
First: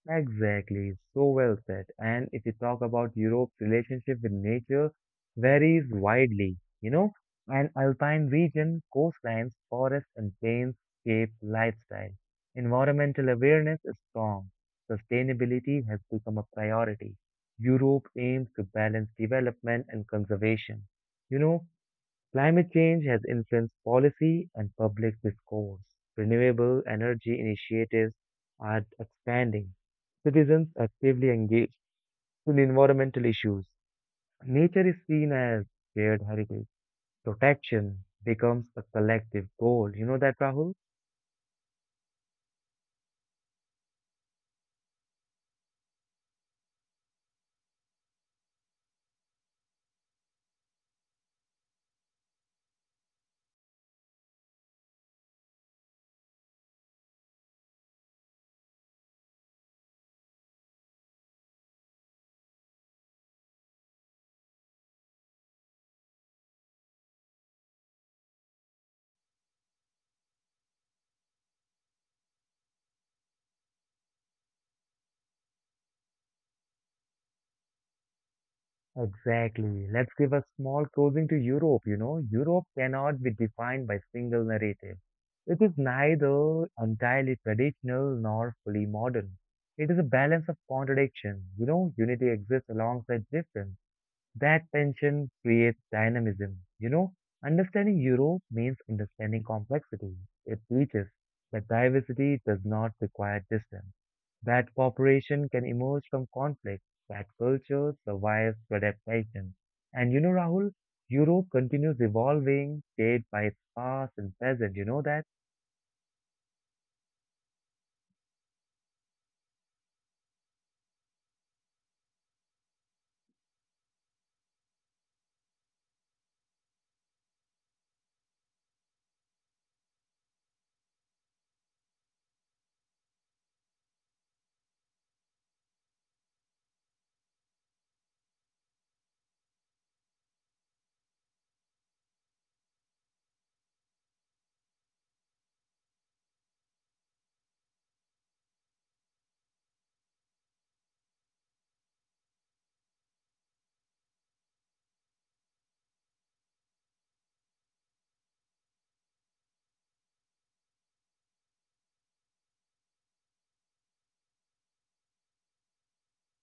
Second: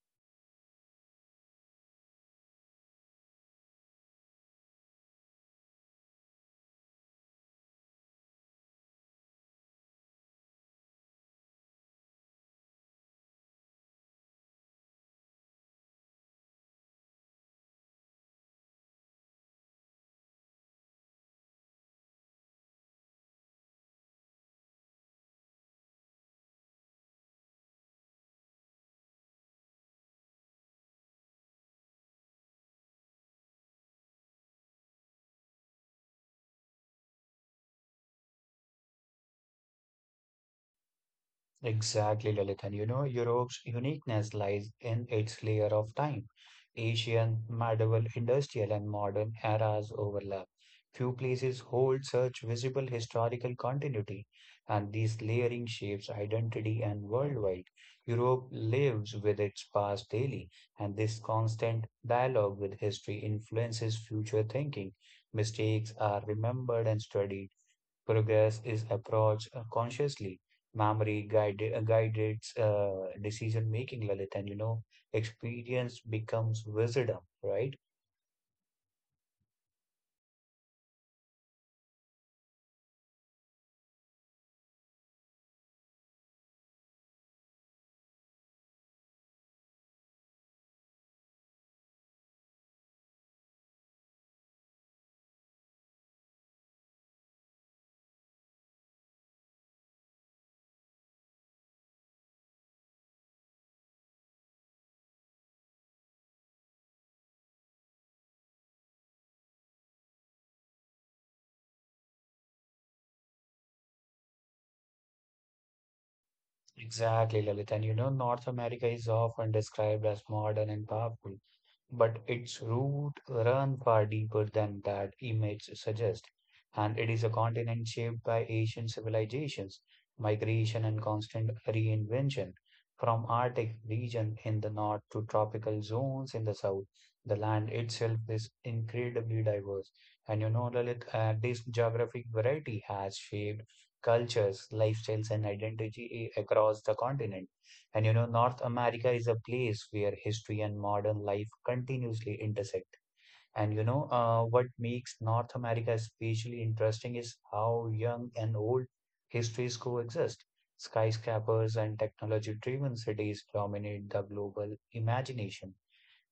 Speaker 1: Exactly, so well said. And if you talk about Europe's relationship with nature, varies widely, you know, an alpine region, coastlines, forests and plains shape lifestyle. Environmental awareness is strong. Sustainability has become a priority. Europe aims to balance development and conservation. You know, climate change has influenced policy and public discourse. Renewable energy initiatives are expanding. Citizens actively engage in environmental issues. Nature is seen as shared heritage. Protection becomes a collective goal. You know that, Rahul?
Speaker 2: Exactly, Lilith. And you know, Europe's uniqueness lies in its layer of time. Asian, medieval, industrial, and modern eras overlap. Few places hold such visible historical continuity, and this layering shapes identity and worldwide. Europe lives with its past daily, and this constant dialogue with history influences future thinking. Mistakes are remembered and studied. Progress is approached uh, consciously. Memory guided, guided uh, decision making, Lalit, and you know, experience becomes wisdom, right?
Speaker 1: Exactly. Let's give a small closing to Europe. You know, Europe cannot be defined by single narrative. It is neither entirely traditional nor fully modern. It is a balance of contradiction. You know, unity exists alongside difference. That tension creates dynamism. You know, understanding Europe means understanding complexity. It teaches that diversity does not require distance, that cooperation can emerge from conflict, that culture survives through adaptation. And you know, Rahul, Europe continues evolving, shaped by its past and present. You know that?
Speaker 2: Exactly, Lalit. And you know, North America is often described as modern and powerful, but its roots run far deeper than that image suggests, and it is a continent shaped by ancient civilizations, migration, and constant reinvention. From Arctic region in the north to tropical zones in the south, the land itself is incredibly diverse. And you know, Lalit, uh, this geographic variety has shaped cultures, lifestyles, and identity across the continent. And you know, North America is a place where history and modern life continuously intersect. And you know, uh, what makes North America especially interesting is how young and old histories coexist. Skyscrapers and technology-driven cities dominate the global imagination,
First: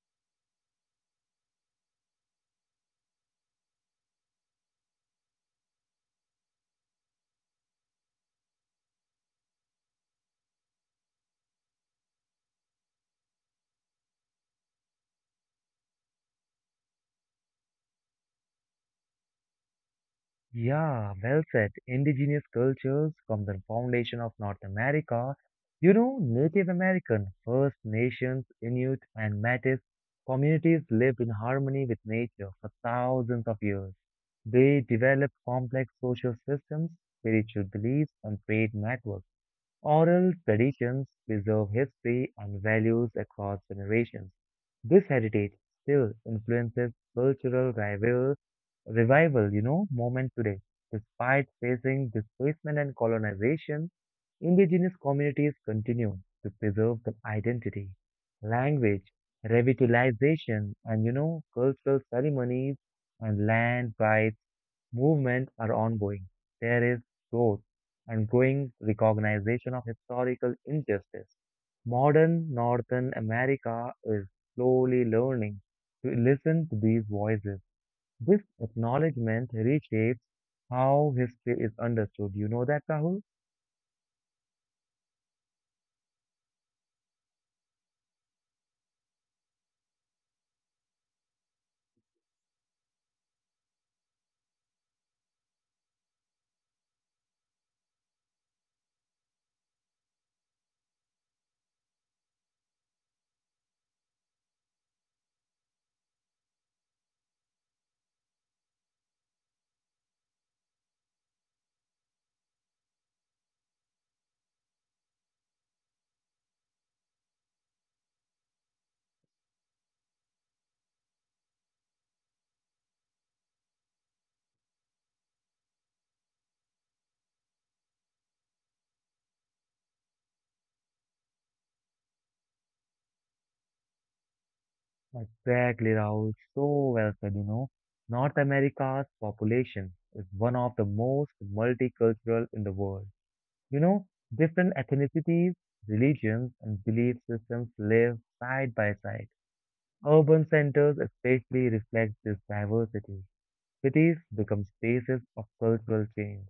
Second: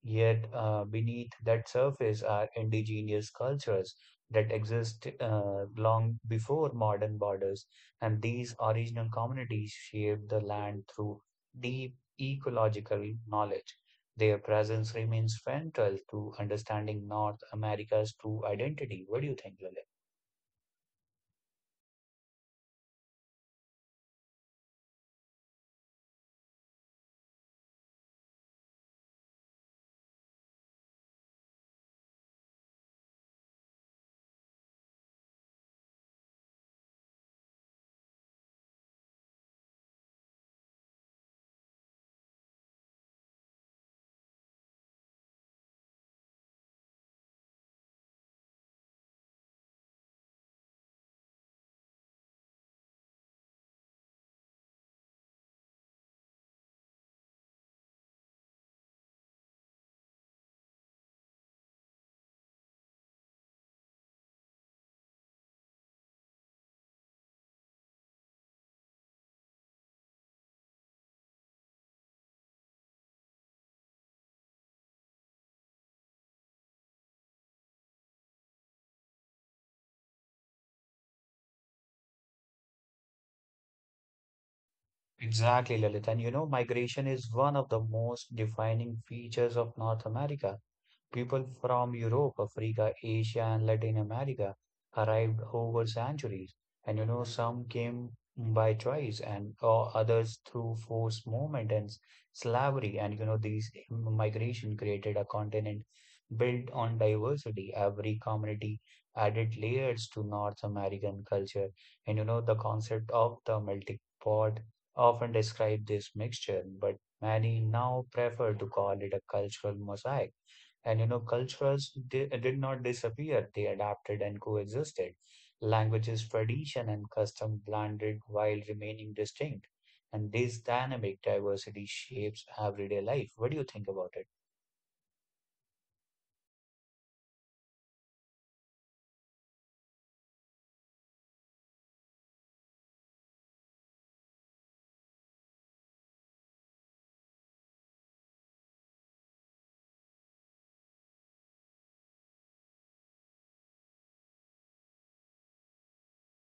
Speaker 2: yet, uh, beneath that surface are indigenous cultures that exist uh, long before modern borders, and these original communities shaped the land through deep ecological knowledge. Their presence remains central to understanding North America's true identity. What do you think, Lalit?
Speaker 1: Yeah, well said. Indigenous cultures from the foundation of North America. You know, Native American, First Nations, Inuit, and Métis communities lived in harmony with nature for thousands of years. They developed complex social systems, spiritual beliefs, and trade networks. Oral traditions preserve history and values across generations. This heritage still influences cultural rivalry revival, you know, moment today. Despite facing displacement and colonization, indigenous communities continue to preserve their identity, language, revitalization, and, you know, cultural ceremonies and land rights movement are ongoing. There is growth and growing recognition of historical injustice. Modern Northern America is slowly learning to listen to these voices this acknowledgement reshapes how history is understood. You know that, Rahul?
Speaker 2: Exactly, Lalit. And you know, migration is one of the most defining features of North America. People from Europe, Africa, Asia, and Latin America arrived over centuries, and you know, some came by choice and uh, others through forced movement and s- slavery. And you know, these migration created a continent built on diversity. Every community added layers to North American culture, and you know, the concept of the melting pot often describe this mixture, but many now prefer to call it a cultural mosaic. And you know, cultures di- did not disappear, they adapted and coexisted. Languages, tradition, and custom blended while remaining distinct. And this dynamic diversity shapes everyday life. What do you think about it?
Speaker 1: Exactly, Rahul. So well said, you know. North America's population is one of the most multicultural in the world. You know, different ethnicities, religions, and belief systems live side by side. Urban centers especially reflect this diversity. Cities become spaces of cultural change.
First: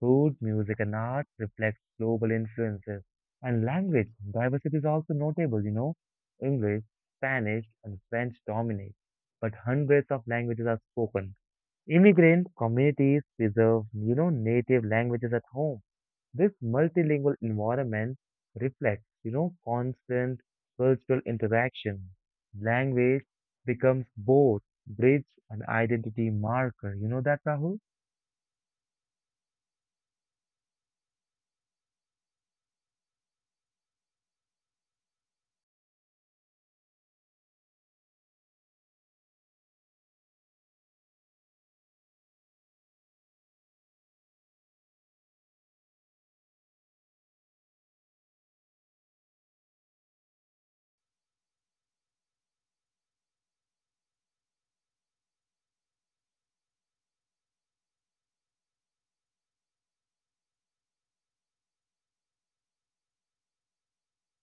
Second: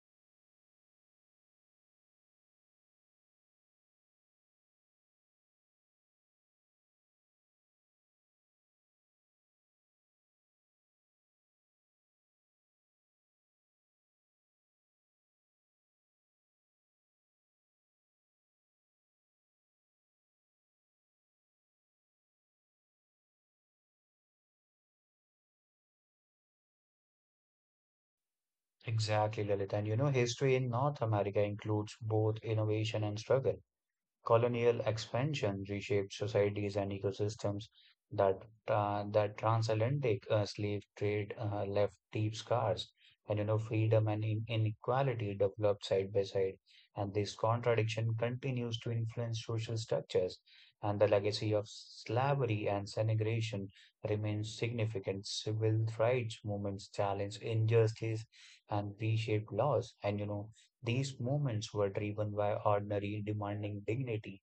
Speaker 1: Food, music, and art reflect global influences. And language diversity is also notable, you know. English, Spanish, and French dominate, but hundreds of languages are spoken. Immigrant communities preserve, you know, native languages at home this multilingual environment reflects, you know, constant cultural interaction. Language becomes both bridge and identity marker. You know that, Rahul?
Speaker 2: Exactly, Lilith. And you know, history in North America includes both innovation and struggle. Colonial expansion reshaped societies and ecosystems that uh, that transatlantic uh, slave trade uh, left deep scars. And you know, freedom and in- inequality developed side by side, and this contradiction continues to influence social structures. And the legacy of slavery and segregation remains significant. Civil rights movements challenge injustice and reshaped laws. And you know, these movements were driven by ordinary demanding dignity.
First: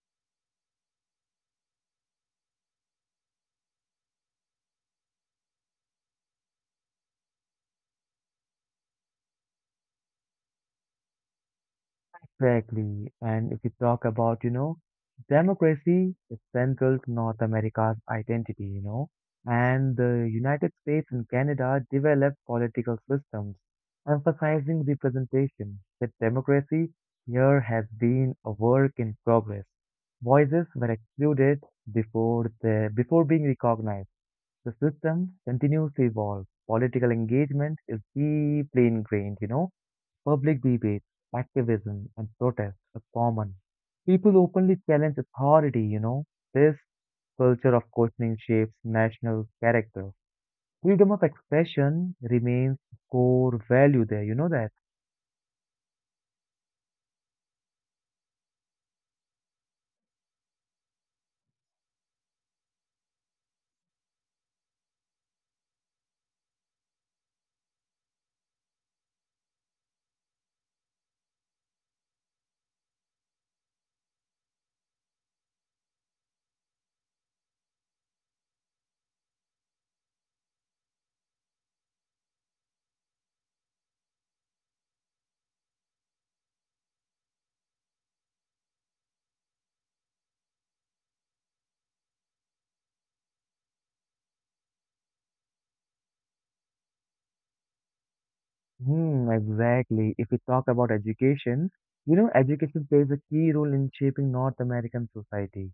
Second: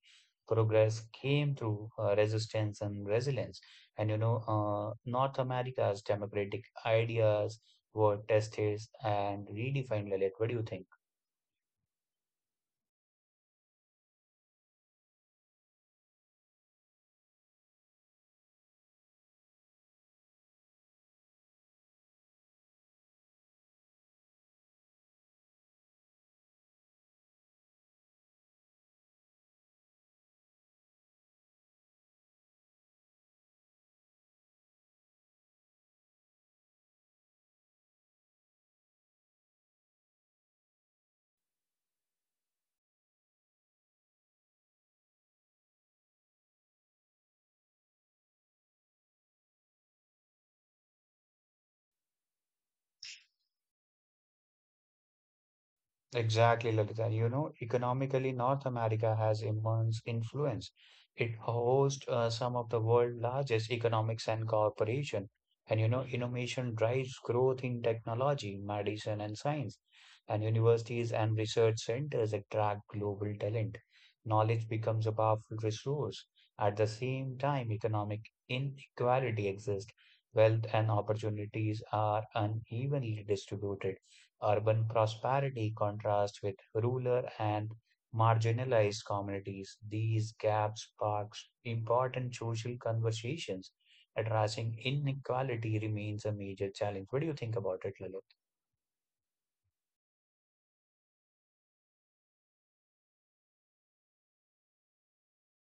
Speaker 2: Progress came through uh, resistance and resilience. And you know, uh, North America's democratic ideas were tested and redefined. Lilith, what do you think?
Speaker 1: Exactly. And if you talk about, you know, democracy is central to North America's identity, you know, and the United States and Canada developed political systems emphasizing representation. That democracy here has been a work in progress. Voices were excluded before the before being recognized. The system continues to evolve. Political engagement is deeply ingrained, you know. Public debates, activism, and protests are common. People openly challenge authority, you know. This culture of questioning shapes national character. Freedom of expression remains core value there, you know that?
Speaker 2: Exactly, Lalita. You know, economically, North America has immense influence. It hosts uh, some of the world's largest economics and corporation. And you know, innovation drives growth in technology, medicine, and science. And universities and research centers attract global talent. Knowledge becomes a powerful resource. At the same time, economic inequality exists. Wealth and opportunities are unevenly distributed. Urban prosperity contrasts with rural and marginalized communities. These gaps spark important social conversations. Addressing inequality remains a major challenge. What do you think about it, Lalit?
Speaker 1: Hmm, exactly. If we talk about education, you know, education plays a key role in shaping North American society.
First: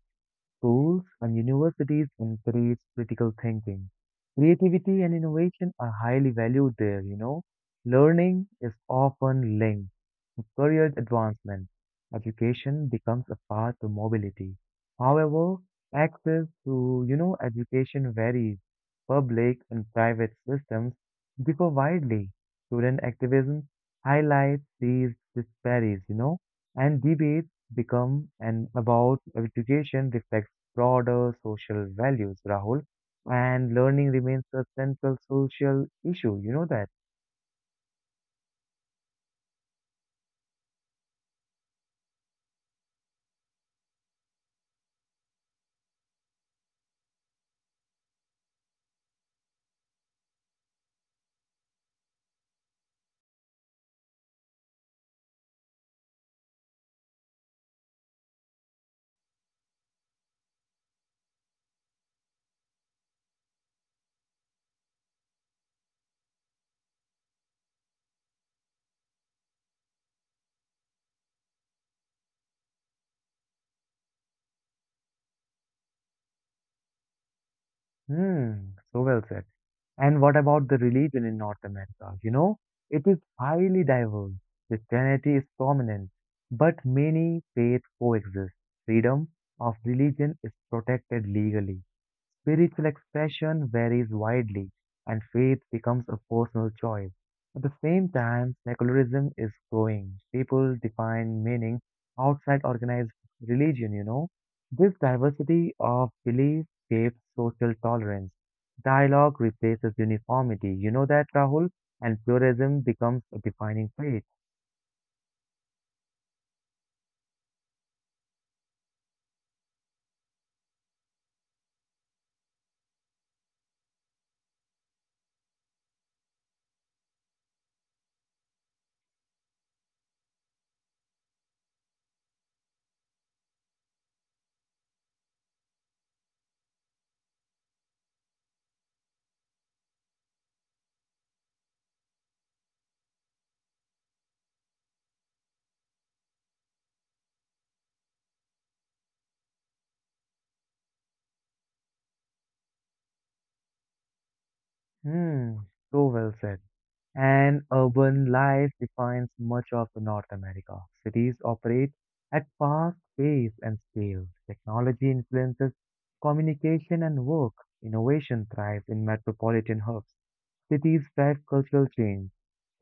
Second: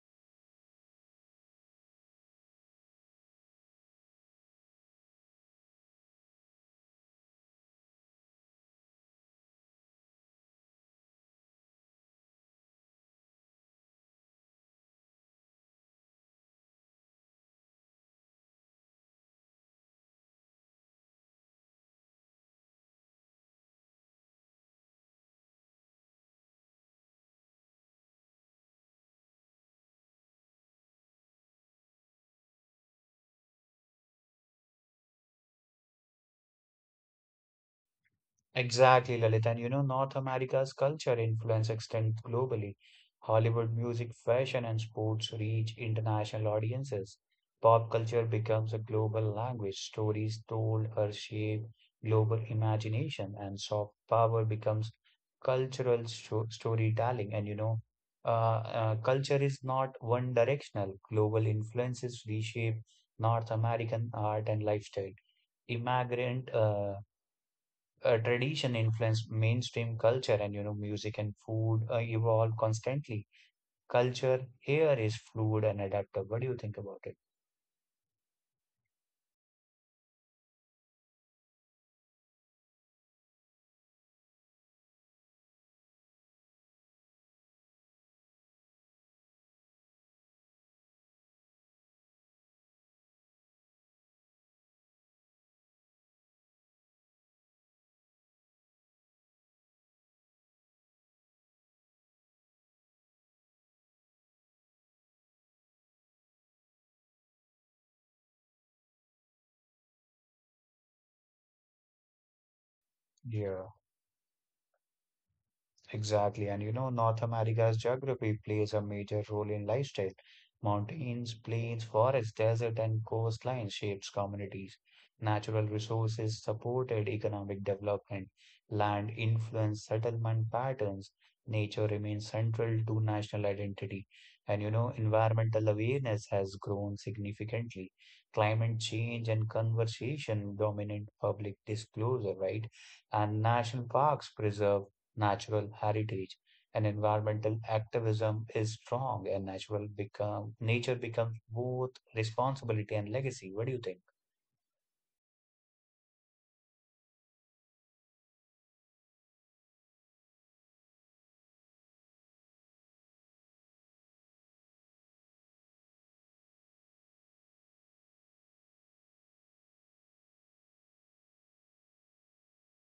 Speaker 1: Schools and universities encourage critical thinking. Creativity and innovation are highly valued there, you know. Learning is often linked to career advancement. Education becomes a path to mobility. However, access to, you know, education varies. Public and private systems differ widely. Student activism highlights these disparities, you know, and debates become and about education reflects broader social values, Rahul. And learning remains a central social issue. You know that.
Speaker 2: Exactly, Lalit. And you know, North America's culture influence extends globally. Hollywood music, fashion, and sports reach international audiences. Pop culture becomes a global language. Stories told her shape global imagination, and soft power becomes cultural sto storytelling. And you know, uh, uh, culture is not one directional. Global influences reshape North American art and lifestyle. Immigrant uh, uh, tradition influenced mainstream culture, and you know, music and food uh, evolve constantly. Culture here is fluid and adaptive. What do you think about it?
Speaker 1: Hmm, so well said. And what about the religion in North America? You know, it is highly diverse. Christianity is prominent, but many faiths coexist. Freedom of religion is protected legally. Spiritual expression varies widely, and faith becomes a personal choice. At the same time, secularism is growing. People define meaning outside organized religion, you know. This diversity of beliefs shapes social tolerance. Dialogue replaces uniformity. You know that, Rahul? And pluralism becomes a
Speaker 2: Yeah,
Speaker 1: defining trait.
Speaker 2: exactly. And you know, North America's geography plays a major role in lifestyle. Mountains, plains, forests, desert, and coastlines shapes communities. Natural resources supported economic development. Land influenced settlement patterns. Nature remains central to national identity. And you know, environmental awareness has grown significantly. Climate change and conversation dominate public disclosure, right? And national parks preserve natural heritage and environmental activism is strong and natural become nature becomes both responsibility and legacy. What do you think?
Speaker 1: Hmm, so well said. And urban life defines much of the North America. Cities operate at fast pace and scale. Technology influences communication and work. Innovation thrives in metropolitan hubs cities drive cultural change.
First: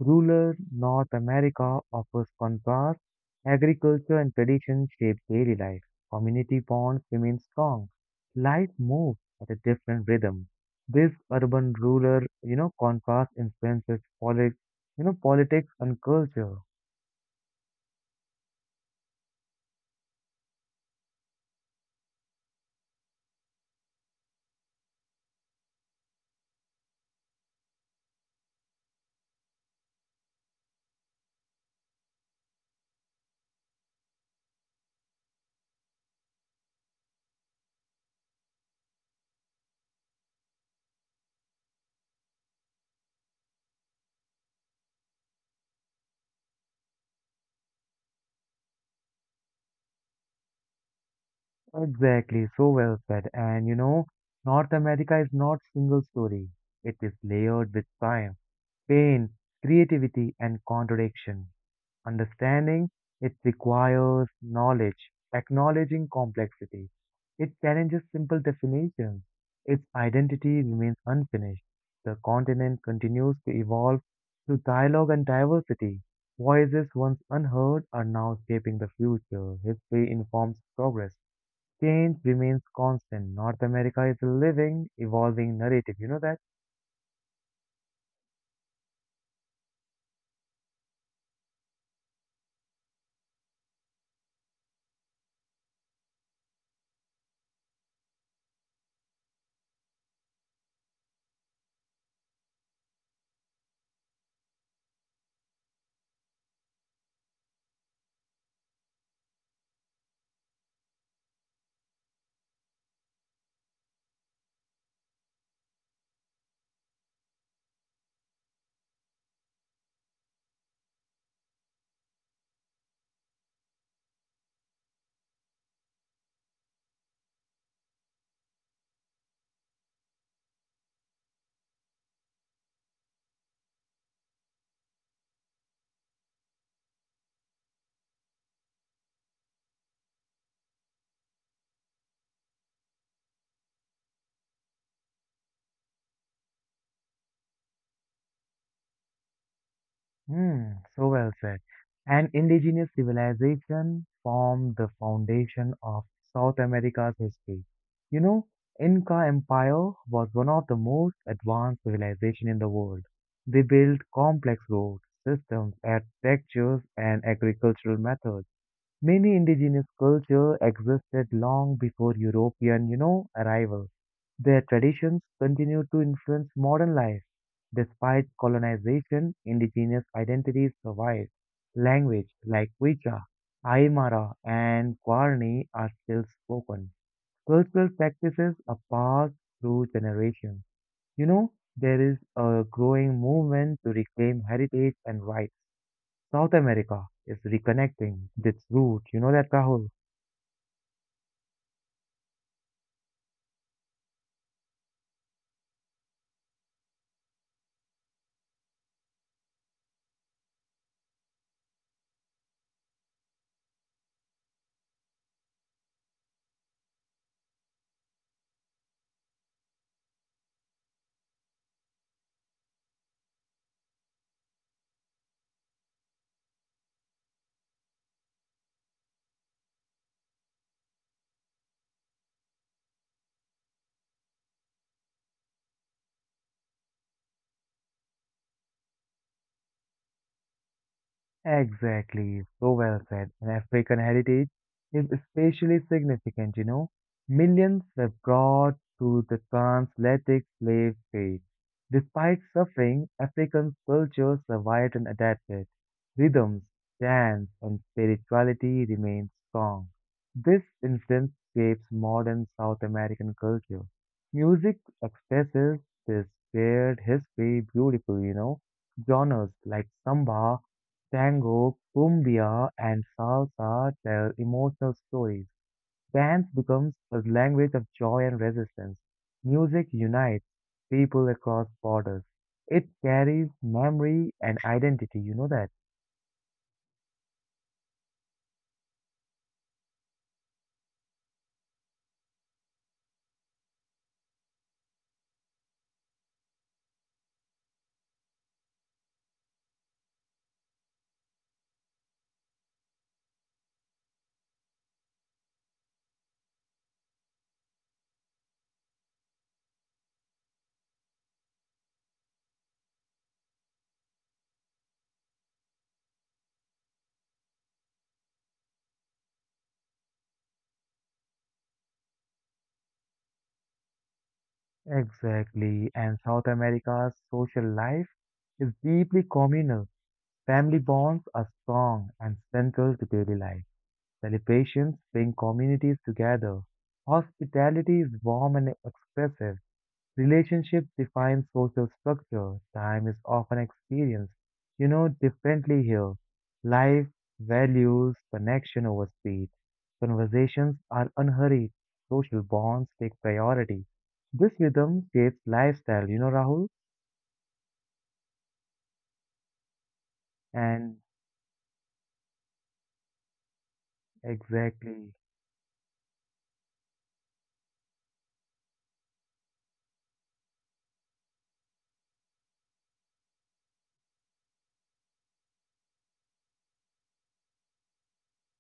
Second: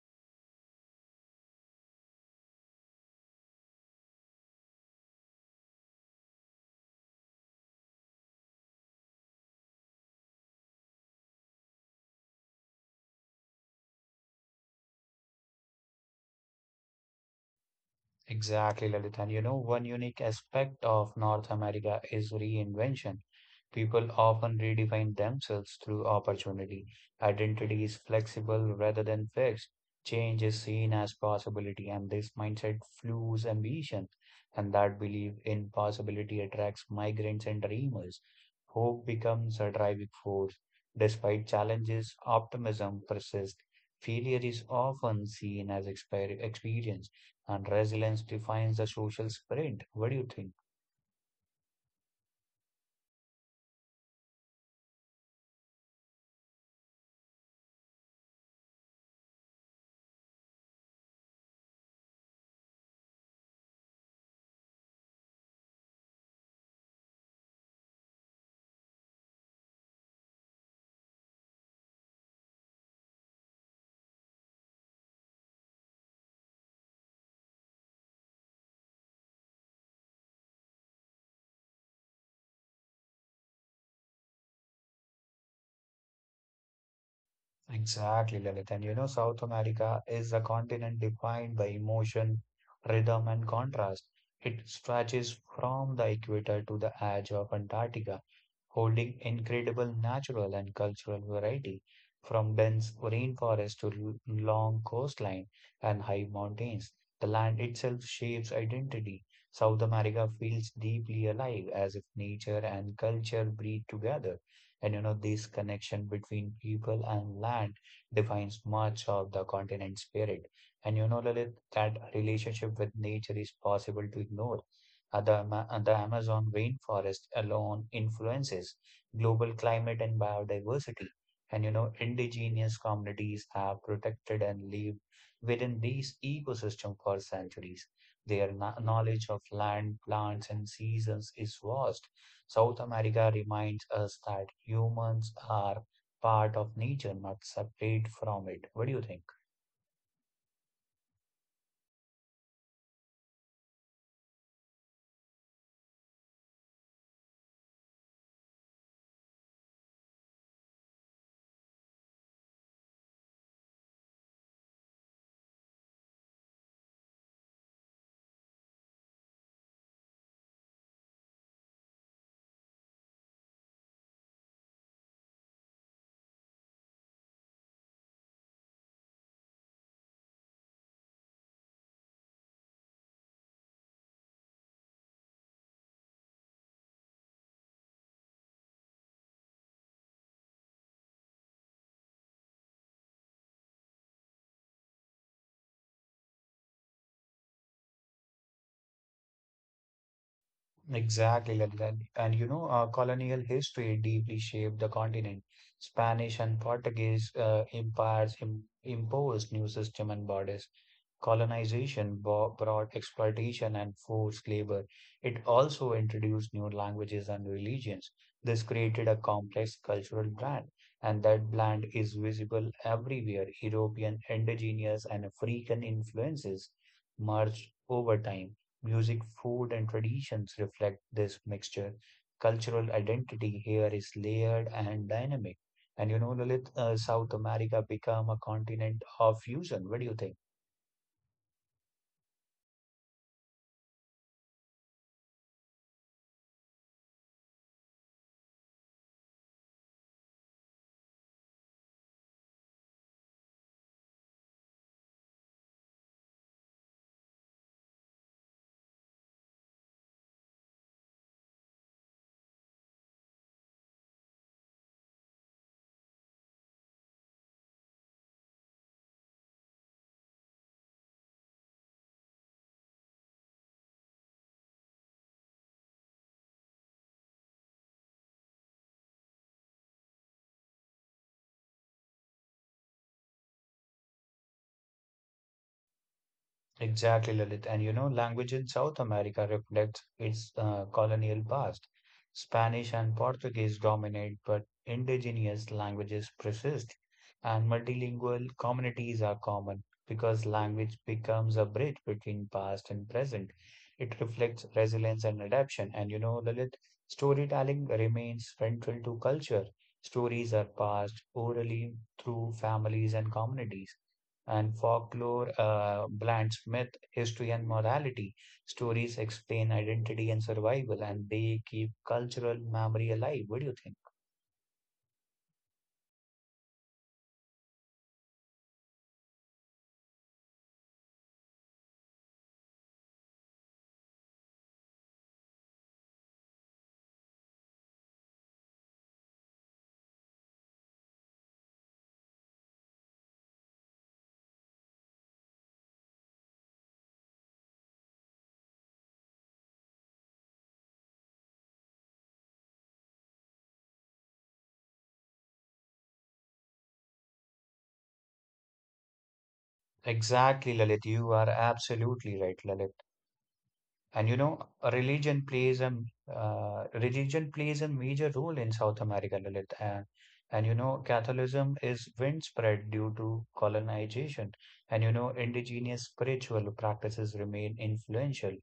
Speaker 1: Rural North America offers contrast. Agriculture and tradition shape daily life. Community bonds remain strong. Life moves at a different rhythm. This urban-rural, you know, contrast influences politics, you know, politics and culture.
Speaker 2: Exactly, Lalit. And you know, one unique aspect of North America is reinvention. People often redefine themselves through opportunity. Identity is flexible rather than fixed. Change is seen as possibility, and this mindset fuels ambition. And that belief in possibility attracts migrants and dreamers. Hope becomes a driving force. Despite challenges, optimism persists. Failure is often seen as exper- experience and resilience defines the social spirit. What do you think?
Speaker 1: Exactly, so well said. And you know, North America is not single story. It is layered with time, pain, creativity, and contradiction. Understanding it requires knowledge, acknowledging complexity. It challenges simple definitions. Its identity remains unfinished. The continent continues to evolve through dialogue and diversity. Voices once unheard are now shaping the future. History informs progress. Change remains constant. North America is a living, evolving narrative. You know that?
Speaker 2: Exactly, Lalit. And you know, South America is a continent defined by emotion, rhythm, and contrast. It stretches from the equator to the edge of Antarctica, holding incredible natural and cultural variety, from dense rainforest to l- long coastline and high mountains. The land itself shapes identity. South America feels deeply alive, as if nature and culture breathe together. And you know, this connection between people and land defines much of the continent's spirit. And you know, Lalit, that relationship with nature is possible to ignore. Uh, The, Ama- uh, the Amazon rainforest alone influences global climate and biodiversity. And you know, indigenous communities have protected and lived within these ecosystems for centuries. Their kno- knowledge of land, plants, and seasons is vast. South America reminds us that humans are part of nature, not separate from it. What do you think?
Speaker 1: Hmm, so well said. And indigenous civilization formed the foundation of South America's history. You know, Inca Empire was one of the most advanced civilization in the world. They built complex road systems, architectures, and agricultural methods. Many indigenous culture existed long before European, you know, arrival. Their traditions continue to influence modern life. Despite colonization, indigenous identities survive. Language like Quechua, Aymara, and Guarani are still spoken. Cultural practices are passed through generations. You know, there is a growing movement to reclaim heritage and rights. South America is reconnecting with its roots. You know that, Rahul?
Speaker 2: Exactly, Lalit. And you know, uh, colonial history deeply shaped the continent. Spanish and Portuguese uh, empires im imposed new system and borders. Colonization bo- brought exploitation and forced labor. It also introduced new languages and religions. This created a complex cultural blend, and that blend is visible everywhere. European, indigenous, and African influences merged over time. Music, food, and traditions reflect this mixture. Cultural identity here is layered and dynamic. And you know, Lalit, uh, South America become a continent of fusion. What do you think?
Speaker 1: Exactly, so well said. And African heritage is especially significant, you know. Millions were brought to the transatlantic slave trade. Despite suffering, African culture survived and adapted. Rhythms, dance, and spirituality remained strong. This influence shapes modern South American culture. Music expresses this shared history beautifully, you know. Genres like samba Tango, cumbia, and salsa tell emotional stories. Dance becomes a language of joy and resistance. Music unites people across borders. It carries memory and identity, you know that?
Speaker 2: Exactly, Lalit. And you know, language in South America reflects its uh, colonial past. Spanish and Portuguese dominate, but indigenous languages persist, and multilingual communities are common because language becomes a bridge between past and present. It reflects resilience and adaptation. And you know, Lalit, storytelling remains central to culture. Stories are passed orally through families and communities and folklore uh, blends myth, history, and morality. Stories explain identity and survival, and they keep cultural memory alive. What do you think?
Speaker 1: Exactly. And South America's social life is deeply communal. Family bonds are strong and central to daily life. Celebrations bring communities together. Hospitality is warm and expressive. Relationships define social structure. Time is often experienced, you know, differently here. Life values connection over speed. Conversations are unhurried. Social bonds take priority. This rhythm shapes lifestyle, you know, Rahul?
Speaker 2: Exactly,
Speaker 1: And
Speaker 2: Lalit. You are absolutely right, Lalit. And you know,
Speaker 1: exactly.
Speaker 2: religion plays a uh, religion plays a major role in South America, Lalit. And, and you know, Catholicism is widespread due to colonization. And you know, indigenous spiritual practices remain influential.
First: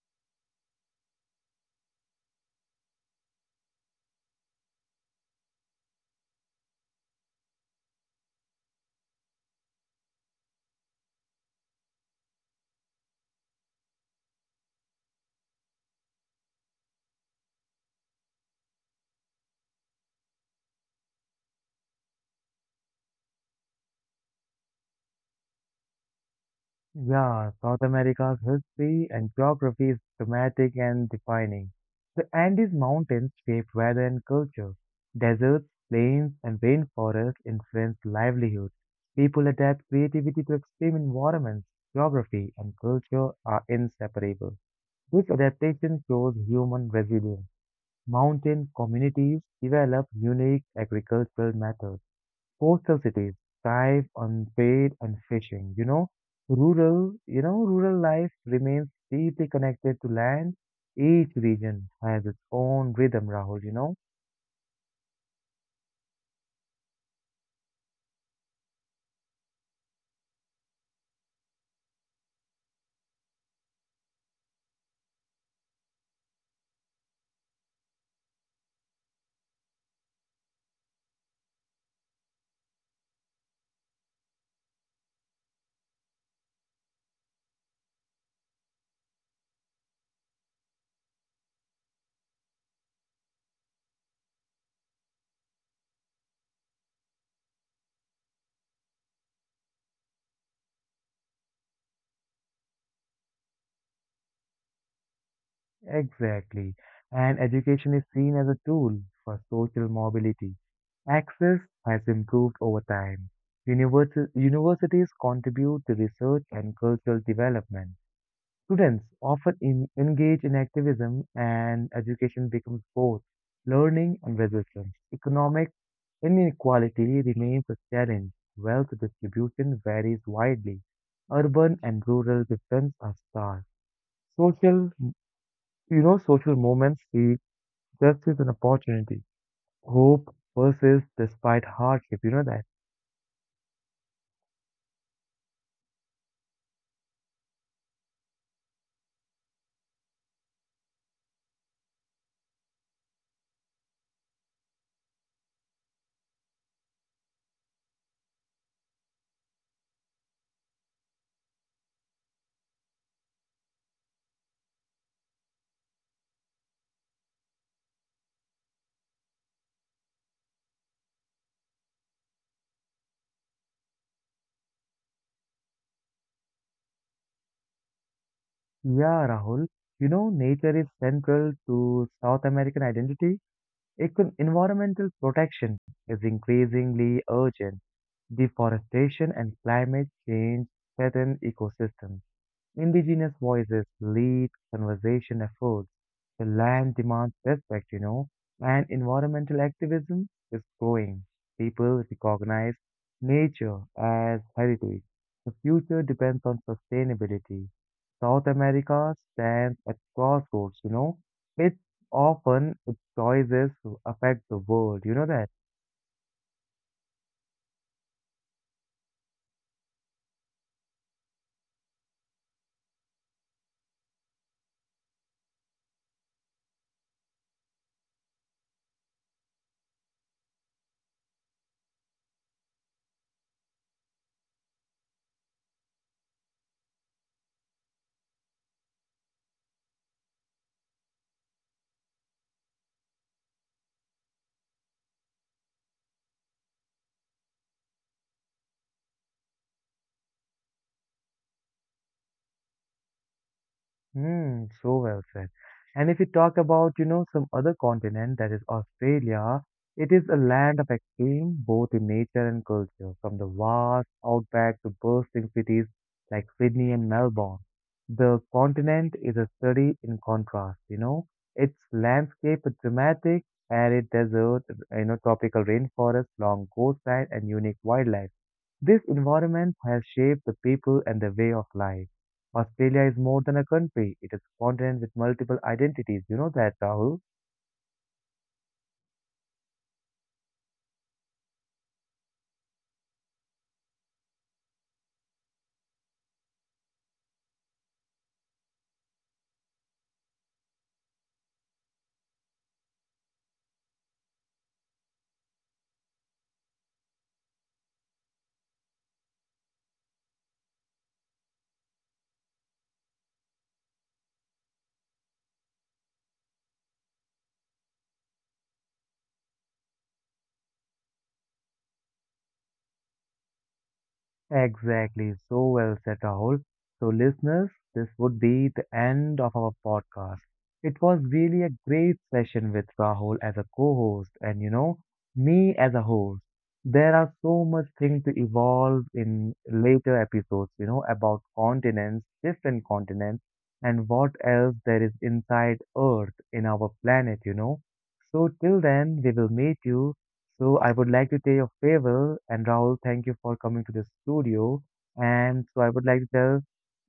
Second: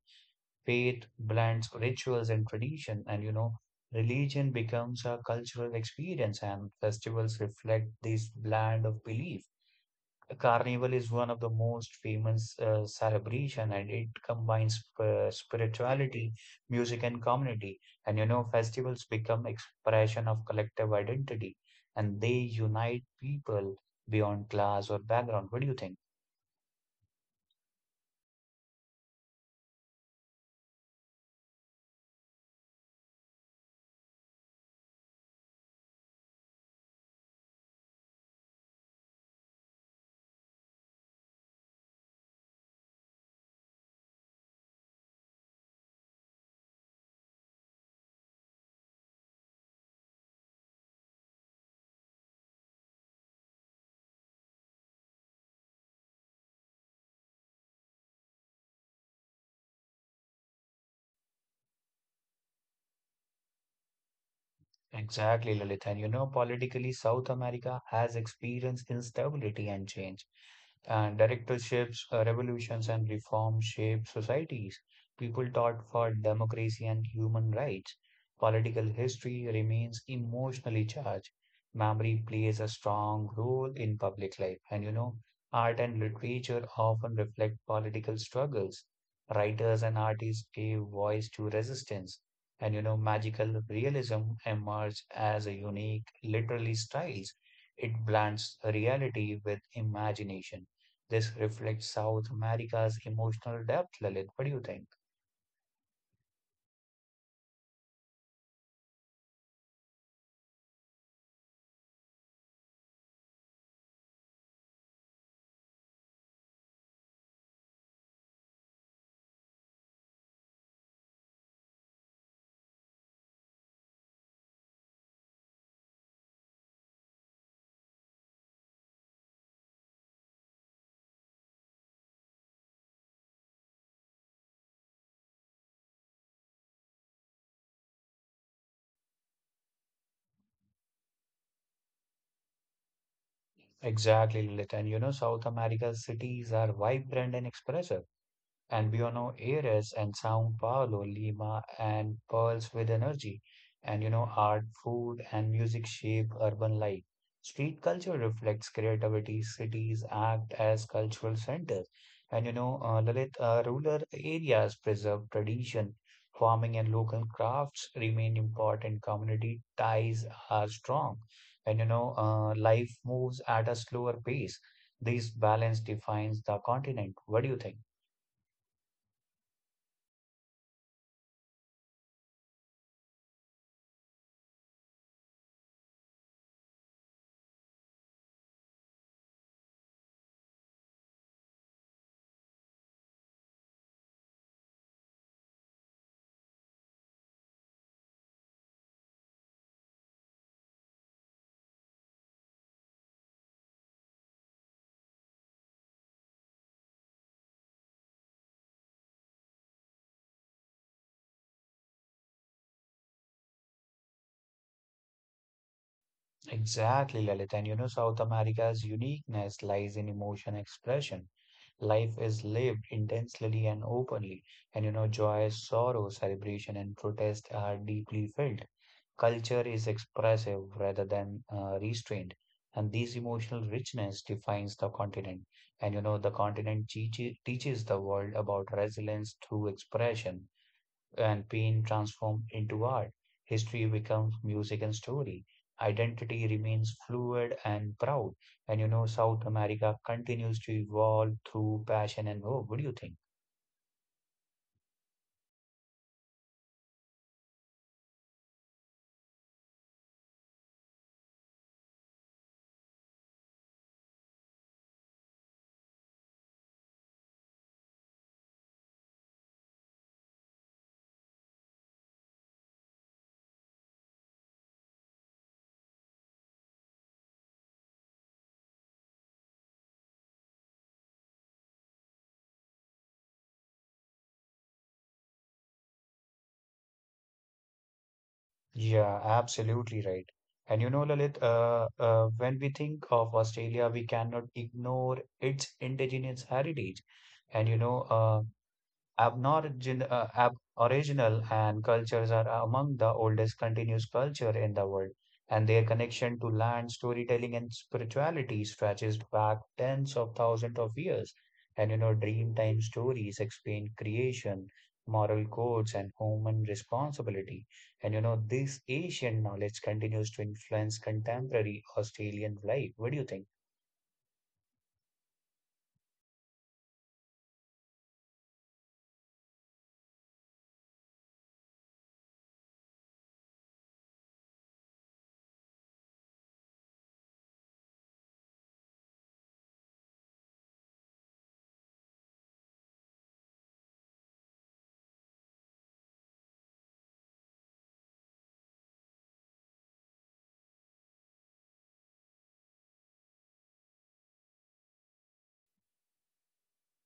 Speaker 2: Faith blends rituals and tradition, and you know, religion becomes a cultural experience, and festivals reflect this blend of belief. Carnival is one of the most famous uh, celebration, and it combines uh, spirituality, music, and community. And you know, festivals become expression of collective identity, and they unite people beyond class or background. What do you think?
Speaker 1: Yeah, South America's history and geography is dramatic and defining. The Andes Mountains shaped weather and culture. Deserts, plains, and rainforests influenced livelihood. People adapt creativity to extreme environments. Geography and culture are inseparable. This adaptation shows human resilience. Mountain communities develop unique agricultural methods. Coastal cities thrive on trade and fishing, you know. Rural, you know, rural life remains deeply connected to land. Each region has its own rhythm, Rahul, you know.
Speaker 2: Exactly, Lilith. And you know, politically, South America has experienced instability and change. And directorships, uh, revolutions, and reform shaped societies. People fought for democracy and human rights. Political history remains emotionally charged. Memory plays a strong role in public life. And you know, art and literature often reflect political struggles. Writers and artists gave voice to resistance and you know magical realism emerged as a unique literary styles. It blends reality with imagination. This reflects South America's emotional depth, Lalit. What do you think?
Speaker 1: Exactly. And education is seen as a tool for social mobility. Access has improved over time. Universi universities contribute to research and cultural development. Students often in, engage in activism, and education becomes both learning and resistance. Economic inequality remains a challenge. Wealth distribution varies widely. Urban and rural differences are stark. Social, you know, social movements see justice and opportunity. Hope persists despite hardship. You know that.
Speaker 2: Exactly, Lalit. And you know South America's cities are vibrant and expressive. Albino Aires and Sao Paulo, Lima and pearls with energy. And you know, art, food, and music shape urban life. Street culture reflects creativity. Cities act as cultural centers. And you know, uh, Lalit, uh, rural areas preserve tradition. Farming and local crafts remain important. Community ties are strong. And you know, uh, life moves at a slower pace. This balance defines the continent. What do you think?
Speaker 1: Yeah, Rahul. You know, nature is central to South American identity. Econ- environmental protection is increasingly urgent. Deforestation and climate change threaten ecosystems. Indigenous voices lead conservation efforts. The land demands respect, you know, and environmental activism is growing. People recognize nature as heritage. The future depends on sustainability. South America stands at crossroads, you know. It often its choices affect the world. You know that?
Speaker 2: Exactly, Lalit. And you know, South America's uniqueness lies in emotion expression. Life is lived intensely and openly. And you know, joy, sorrow, celebration, and protest are deeply felt. Culture is expressive rather than uh, restrained. And this emotional richness defines the continent. And you know, the continent teaches teaches the world about resilience through expression and pain transformed into art. History becomes music and story. Identity remains fluid and proud. And you know, South America continues to evolve through passion and hope. What do you think?
Speaker 1: Hmm, so well said. And if you talk about, you know, some other continent, that is Australia, it is a land of extreme, both in nature and culture, from the vast outback to bustling cities like Sydney and Melbourne. The continent is a study in contrast, you know. Its landscape is dramatic, arid desert, you know, tropical rainforest, long coastline, and unique wildlife. This environment has shaped the people and their way of life. Australia is more than a country, it is a continent with multiple identities. You know that, Rahul?
Speaker 2: Yeah, absolutely right. And you know, Lalit, uh, uh, when we think of Australia, we cannot ignore its indigenous heritage. And you know, uh, Abnorigin- uh, ab- original and cultures are among the oldest continuous culture in the world, and their connection to land, storytelling, and spirituality stretches back tens of thousands of years. And you know, dreamtime stories explain creation, moral codes, and human responsibility. And you know, this ancient knowledge continues to influence contemporary Australian life. What do you think?
Speaker 1: Exactly, so well said, Rahul. So, listeners, this would be the end of our podcast. It was really a great session with Rahul as a co host and, you know, me as a host. There are so much things to evolve in later episodes, you know, about continents, different continents, and what else there is inside Earth in our planet, you know. So, till then, we will meet you so I would like to tell you farewell and Rahul, thank you for coming to the studio. And so I would like to tell,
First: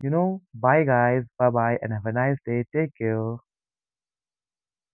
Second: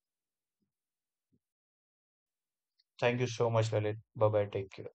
Speaker 1: you know, bye guys, bye bye, and have a nice day. Take
Speaker 2: Thank you
Speaker 1: care.
Speaker 2: so much, Lalit. Bye bye. Take care.